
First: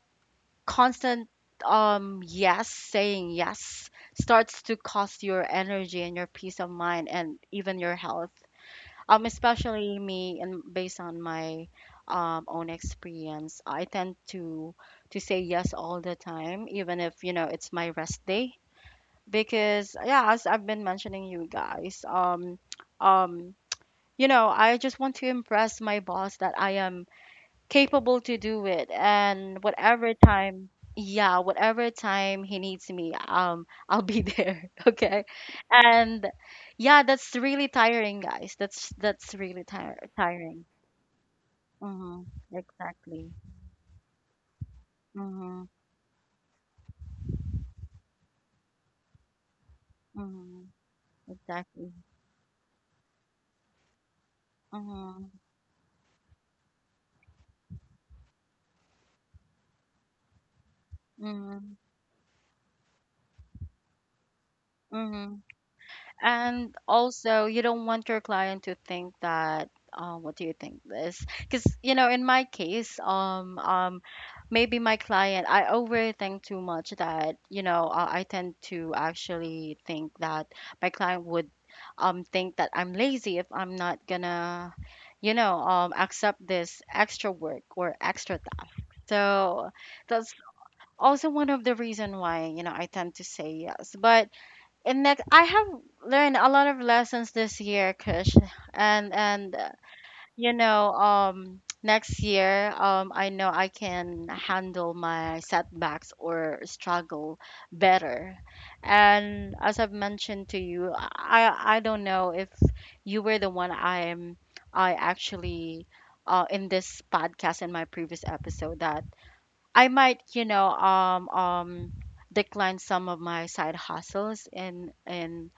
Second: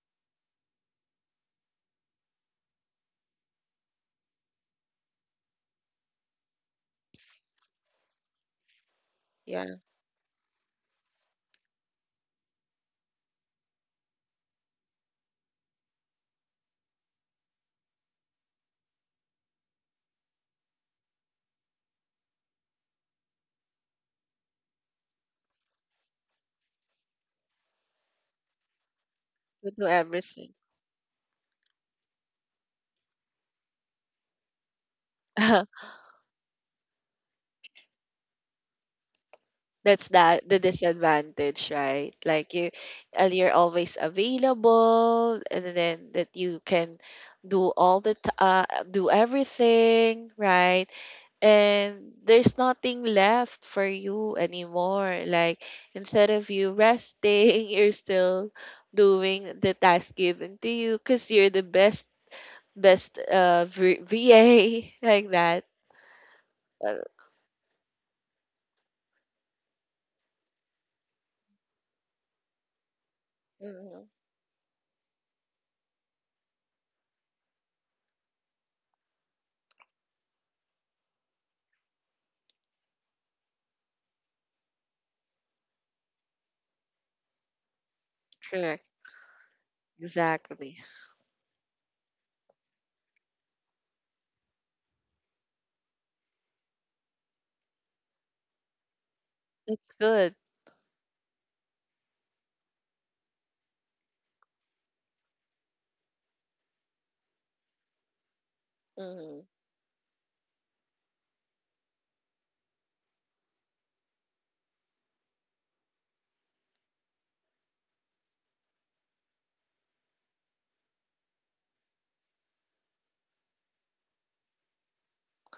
Speaker 1: constant um, saying yes starts to cost your energy and your peace of mind and even your health, um,
Speaker 2: Yeah,
Speaker 1: especially me. And based on my um, own experience, I tend to say yes all the time, even if you know it's my rest day. Because yeah, as I've been mentioning, you guys, um, um, you know, I just want to impress my boss that I am capable to do it. And
Speaker 2: to do
Speaker 1: whatever
Speaker 2: everything.
Speaker 1: time, yeah, whatever time he needs me, um, I'll be there, okay. And yeah, that's really tiring, guys. That's really tire
Speaker 2: That's that the
Speaker 1: tiring.
Speaker 2: disadvantage, right?
Speaker 1: Mm-hmm.
Speaker 2: Like you,
Speaker 1: Exactly.
Speaker 2: and you're always available, and
Speaker 1: Mm-hmm.
Speaker 2: then that you can do all the t- do everything,
Speaker 1: Mm-hmm.
Speaker 2: right?
Speaker 1: Exactly.
Speaker 2: And there's nothing left for you anymore.
Speaker 1: Mm-hmm.
Speaker 2: Like, instead of you resting, you're still doing the task given to you because you're the
Speaker 1: Mm-hmm.
Speaker 2: best v- VA, like
Speaker 1: Mm-hmm.
Speaker 2: that.
Speaker 1: And
Speaker 2: Uh,
Speaker 1: also, you don't want your client to think that, what do you think this? Because, you know, in my case,
Speaker 2: hmm,
Speaker 1: maybe my client, I overthink too much that, you know, I tend to actually think that my client would think that I'm lazy if I'm not gonna, you know, accept this extra work or extra task.
Speaker 2: correct.
Speaker 1: So that's
Speaker 2: Exactly.
Speaker 1: also one of the reason why, you know, I tend to say yes. But and next, I have learned a lot of lessons this year, Kush, and
Speaker 2: That's good.
Speaker 1: you know, next year, I know I can handle my setbacks or struggle better.
Speaker 2: Hmm.
Speaker 1: And as I've mentioned to you, I don't know if you were the one I'm I actually uh, in this podcast in my previous episode that I might, you know, decline some of my side hustles in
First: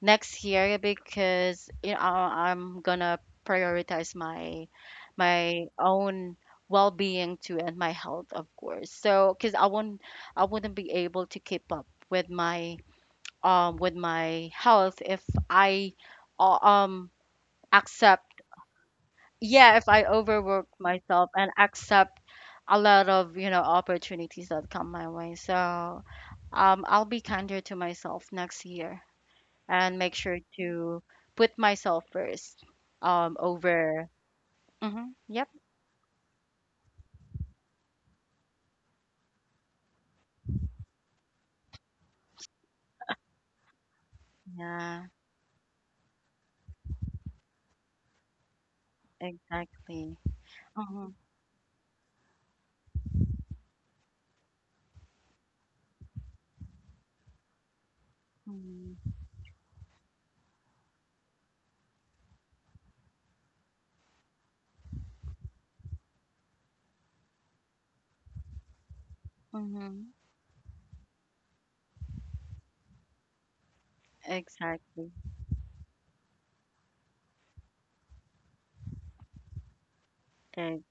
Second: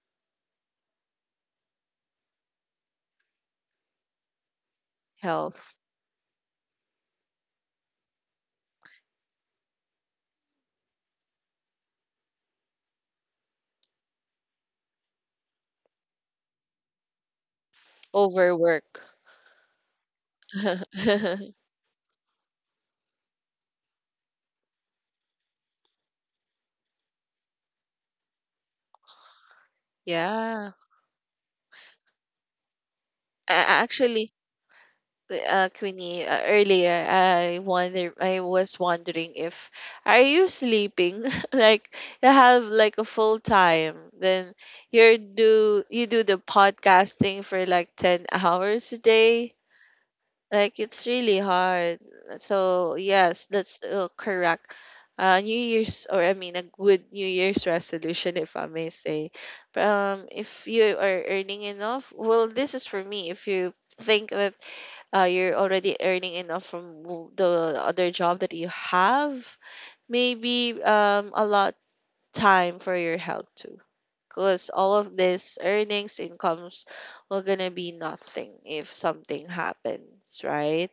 Speaker 1: next year. Because you know, I'm gonna prioritize my
Speaker 2: Health
Speaker 1: own well-being too and my health of course. So because I won't, I wouldn't be able to keep up with my um, with my health if I, uh, um accept,
Speaker 2: over work.
Speaker 1: yeah, if I overwork myself and accept a lot of, you know, opportunities that come my way. So um, I'll be kinder to myself next year and make sure
Speaker 2: Yeah.
Speaker 1: to put myself first
Speaker 2: A-
Speaker 1: over
Speaker 2: actually,
Speaker 1: mm-hmm, yep.
Speaker 2: Queenie, earlier I wonder I was wondering if are you sleeping? Like you have like a full time, then
Speaker 1: Yeah,
Speaker 2: you're do you do the podcasting for like 10 hours a day?
Speaker 1: exactly.
Speaker 2: Like it's
Speaker 1: Mm-hmm.
Speaker 2: really hard. So yes, that's correct. New Year's, or I mean, a good New Year's resolution, if I may
Speaker 1: Mm-hmm.
Speaker 2: say. But, um, if you are earning enough, well, this is for me. If you think that you're already earning enough from w- the other job that you have,
Speaker 1: Mm-hmm.
Speaker 2: maybe a lot time for your health too. Because all
Speaker 1: Exactly.
Speaker 2: of this earnings, incomes were gonna be nothing if something happens, right?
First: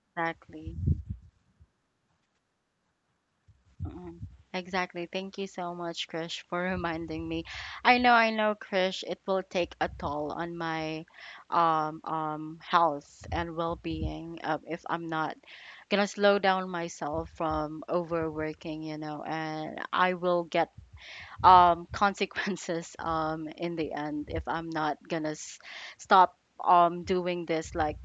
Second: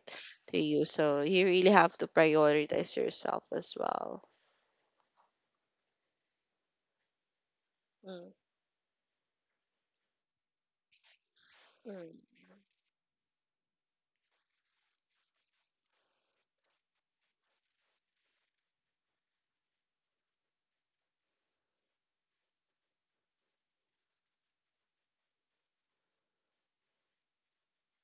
Speaker 2: To you. So you really have to prioritize yourself as
Speaker 1: Mm-hmm.
Speaker 2: well.
Speaker 1: Exactly. Thank you so much, Krish, for reminding me. I
Speaker 2: Mm,
Speaker 1: know, Krish, it will take a toll on my
Speaker 2: mm,
Speaker 1: health and well-being if I'm not gonna slow down myself from overworking, you know, and I will get consequences in the end if I'm not gonna stop doing this like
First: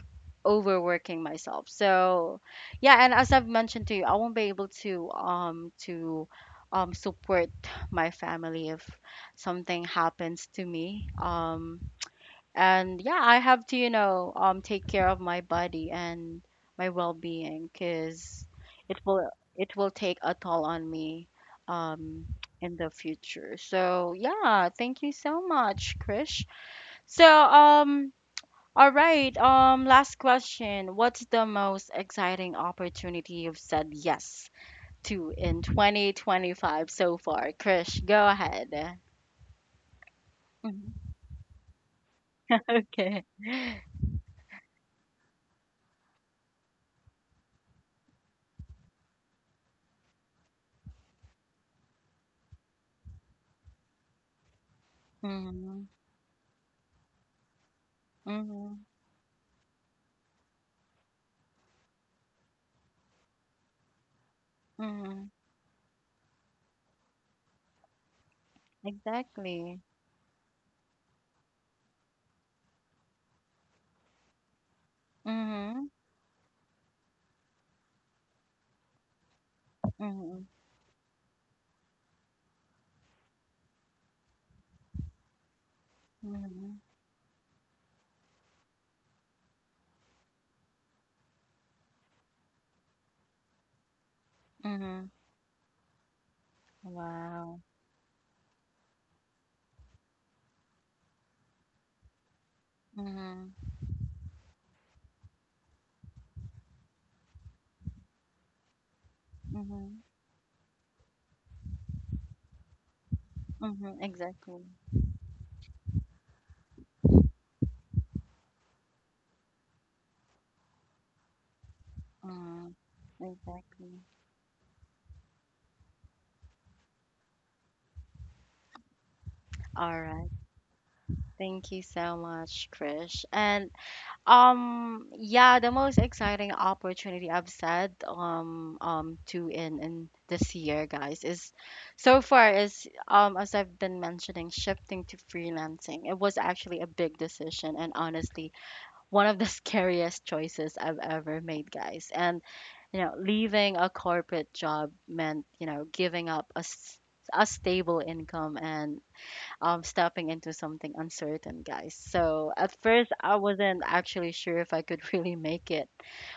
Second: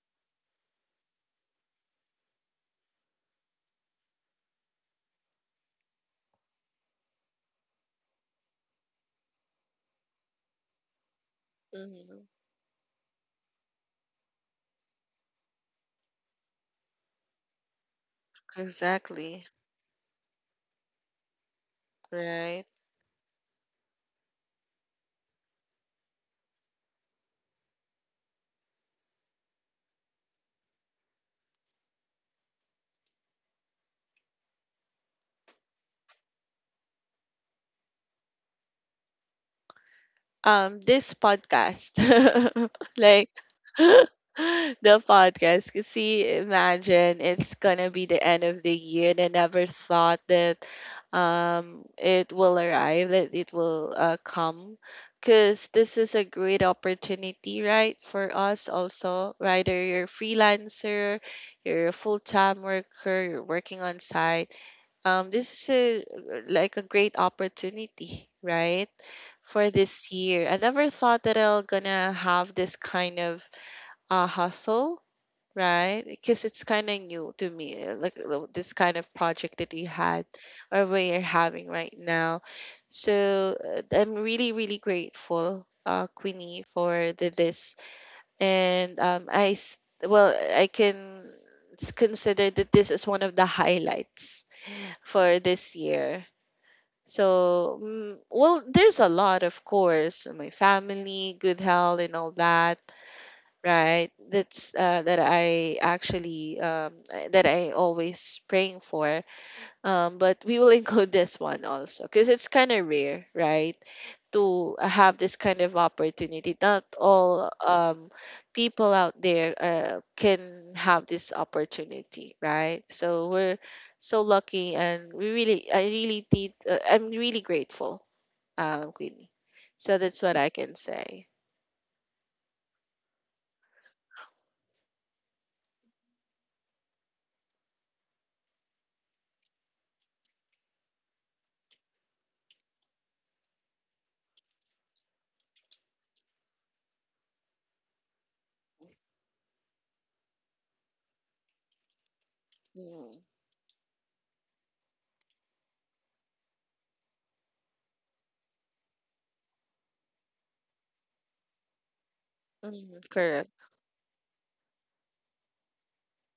Speaker 1: overworking myself. So yeah, and as I've mentioned to you, I won't be able to support my family if something happens to me.
Speaker 2: mm.
Speaker 1: And yeah, I have to, you know, um, take care of my body and my well-being. Because it will,
Speaker 2: Exactly.
Speaker 1: it will take a toll on me um,
Speaker 2: Right.
Speaker 1: in the future. So yeah, thank you so much, Krish. So um, all right, um, last question, what's the most exciting opportunity you've said yes to in 2025 so far, Krish? Go ahead. Mhm.
Speaker 2: This podcast.
Speaker 1: Okay.
Speaker 2: Like, the podcast. 'Cause see, imagine it's gonna be the end of the year and I never thought that it will arrive, that it will come, because
Speaker 1: Hmm.
Speaker 2: this is a great opportunity, right, for us
Speaker 1: Hmm.
Speaker 2: also. Whether you're a freelancer, you're a full-time worker, you're working on site, this is a, like a great opportunity, right? For
Speaker 1: Exactly.
Speaker 2: this year. I never thought that I'll gonna have this kind of hustle,
Speaker 1: Mhm.
Speaker 2: right? Because it's kind of new to me, like this kind of project that we had
Speaker 1: Mhm.
Speaker 2: or we are having right now. So I'm really, really grateful, Queenie,
Speaker 1: Mhm.
Speaker 2: for the, this. And well, I can consider that this is one of the highlights
Speaker 1: Mhm.
Speaker 2: for this year.
Speaker 1: Wow.
Speaker 2: So, mm, well, there's a lot, of course, my family, good health, and all that,
Speaker 1: Mhm.
Speaker 2: right? That's that I actually that I always praying for.
Speaker 1: Mhm.
Speaker 2: But we will include this one also because it's kind of rare, right?
Speaker 1: Mhm. Exactly.
Speaker 2: To have this kind of opportunity. Not all people out there can have this opportunity,
Speaker 1: Mhm.
Speaker 2: right? So we're
Speaker 1: Exactly.
Speaker 2: so lucky, and we really, I really did. I'm really grateful, Queenie. So
Speaker 1: All
Speaker 2: that's
Speaker 1: right.
Speaker 2: what I can say.
Speaker 1: Thank you so much, Krish. And yeah, the most exciting opportunity I've said to in this year, guys, is so far is um, as I've been mentioning, shifting to freelancing. It was actually a big decision, and honestly, one of the scariest choices I've ever made, guys. And you know,
Speaker 2: Mm,
Speaker 1: leaving a corporate job meant, you know, giving up a, a stable income and stepping into something uncertain, guys. So at
Speaker 2: mm,
Speaker 1: first, I
Speaker 2: correct.
Speaker 1: wasn't actually sure if I could really make it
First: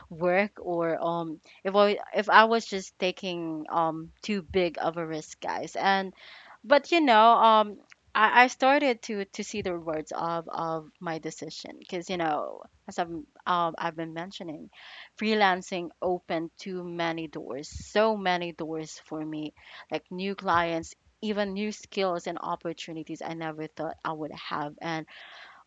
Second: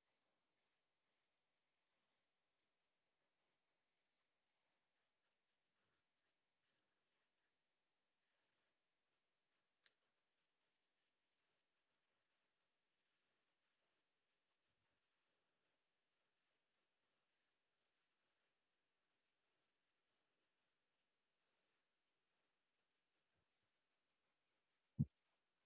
Speaker 1: work or if I was just taking too big of a risk, guys. And but you know um, I started to see the rewards of my decision. Because you know, as I've been mentioning, freelancing opened too many doors, so many doors for me, like new clients, even new skills and opportunities I never thought I would have. And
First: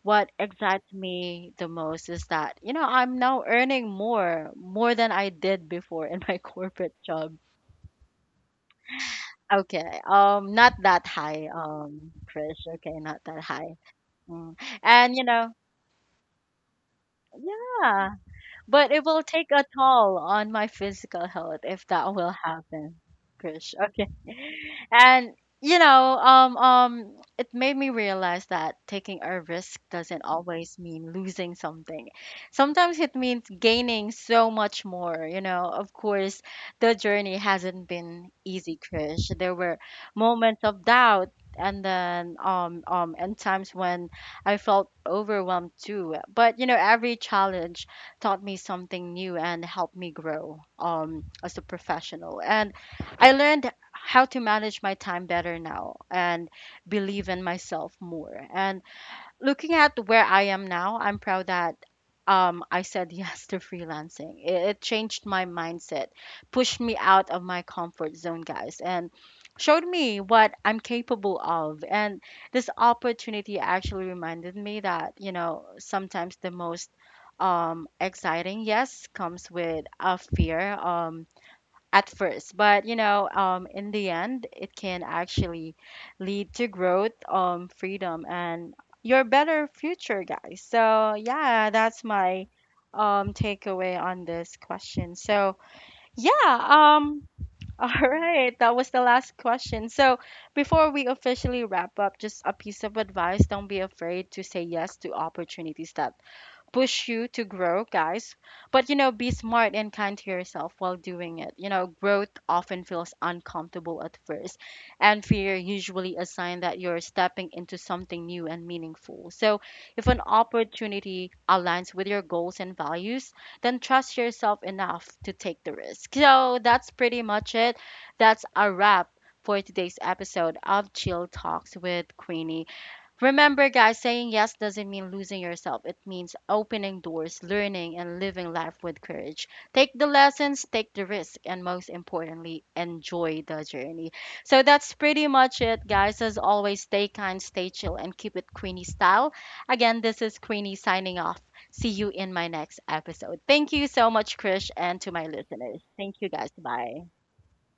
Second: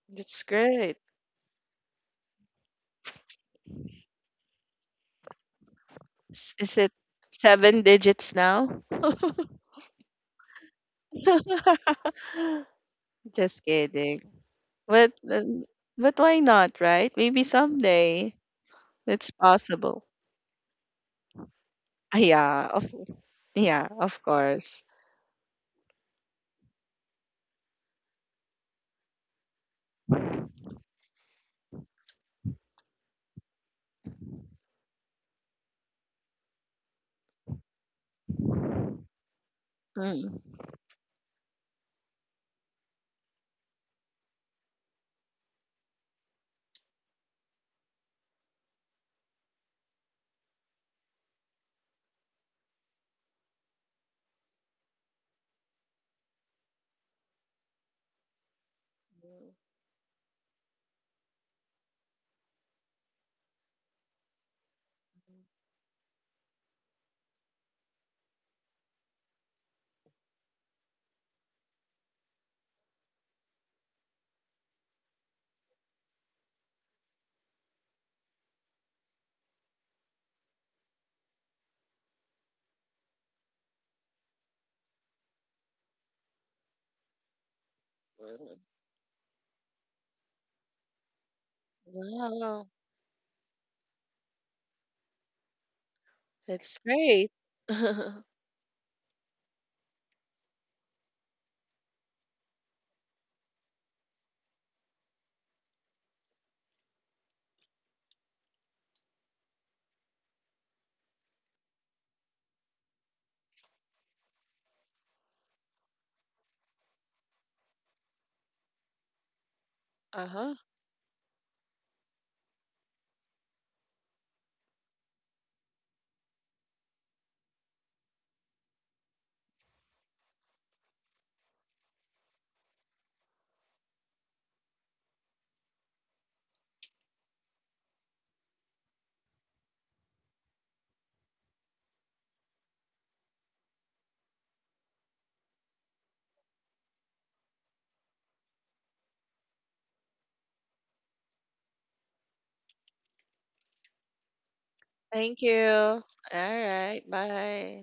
Speaker 1: what
Speaker 2: That's
Speaker 1: excites
Speaker 2: great.
Speaker 1: me the most is that, you know, I'm now earning more than I did before in my
Speaker 2: S- is it
Speaker 1: corporate job.
Speaker 2: seven digits now?
Speaker 1: Okay. Not that high, Krish. Okay, not that
Speaker 2: Just
Speaker 1: high.
Speaker 2: kidding.
Speaker 1: Mm.
Speaker 2: But
Speaker 1: And you know,
Speaker 2: um, but why not, right? Maybe
Speaker 1: yeah.
Speaker 2: someday
Speaker 1: But it will
Speaker 2: it's
Speaker 1: take a
Speaker 2: possible.
Speaker 1: toll on my physical health if that
Speaker 2: Ah,
Speaker 1: will happen, Krish.
Speaker 2: yeah,
Speaker 1: Okay.
Speaker 2: of course.
Speaker 1: And you know, it made me realize that taking a risk doesn't always mean losing something. Sometimes it means gaining so much more. You know, of course, the journey hasn't been easy, Krish. There were
Speaker 2: Mm.
Speaker 1: moments of doubt, and then and times when I felt overwhelmed too. But you know, every challenge taught me something new and helped me grow as a professional. And I learned how to manage my time better now and believe in myself more. And looking at where I am now, I'm proud that I said yes to freelancing. It changed my mindset, pushed me out of my comfort zone, guys, and showed me what I'm capable of. And this opportunity actually reminded me that, you know, sometimes the most exciting yes comes with a fear. At first, but you know in the end it can actually lead to growth, freedom,
Speaker 2: Mm.
Speaker 1: and your better future, guys. So yeah, that's my
Speaker 2: Wow,
Speaker 1: takeaway on this question. So yeah,
Speaker 2: that's
Speaker 1: um,
Speaker 2: great.
Speaker 1: all
Speaker 2: Uh-huh.
Speaker 1: right, that was the last question. So before we officially wrap up, just a piece of advice: don't be afraid to say yes to opportunities that push you to grow, guys. But you know, be smart and kind to yourself while doing it. You know, growth often feels uncomfortable at first, and fear usually a sign that you're stepping into something new and meaningful. So, if an opportunity aligns with your goals and values, then trust yourself enough to take the risk. So, that's pretty much it. That's a wrap for today's episode of Chill Talks with Queenie. Remember, guys, saying yes doesn't mean losing yourself. It means opening doors, learning, and living life with courage. Take the lessons, take the risk, and most importantly, enjoy the journey. So that's pretty much it, guys. As always, stay kind, stay chill, and keep it Queenie style. Again, this is Queenie signing off. See you in my next episode. Thank you so much, Krish, and to my
Speaker 2: Thank you.
Speaker 1: listeners.
Speaker 2: All
Speaker 1: Thank you, guys.
Speaker 2: right.
Speaker 1: Bye.
Speaker 2: Bye.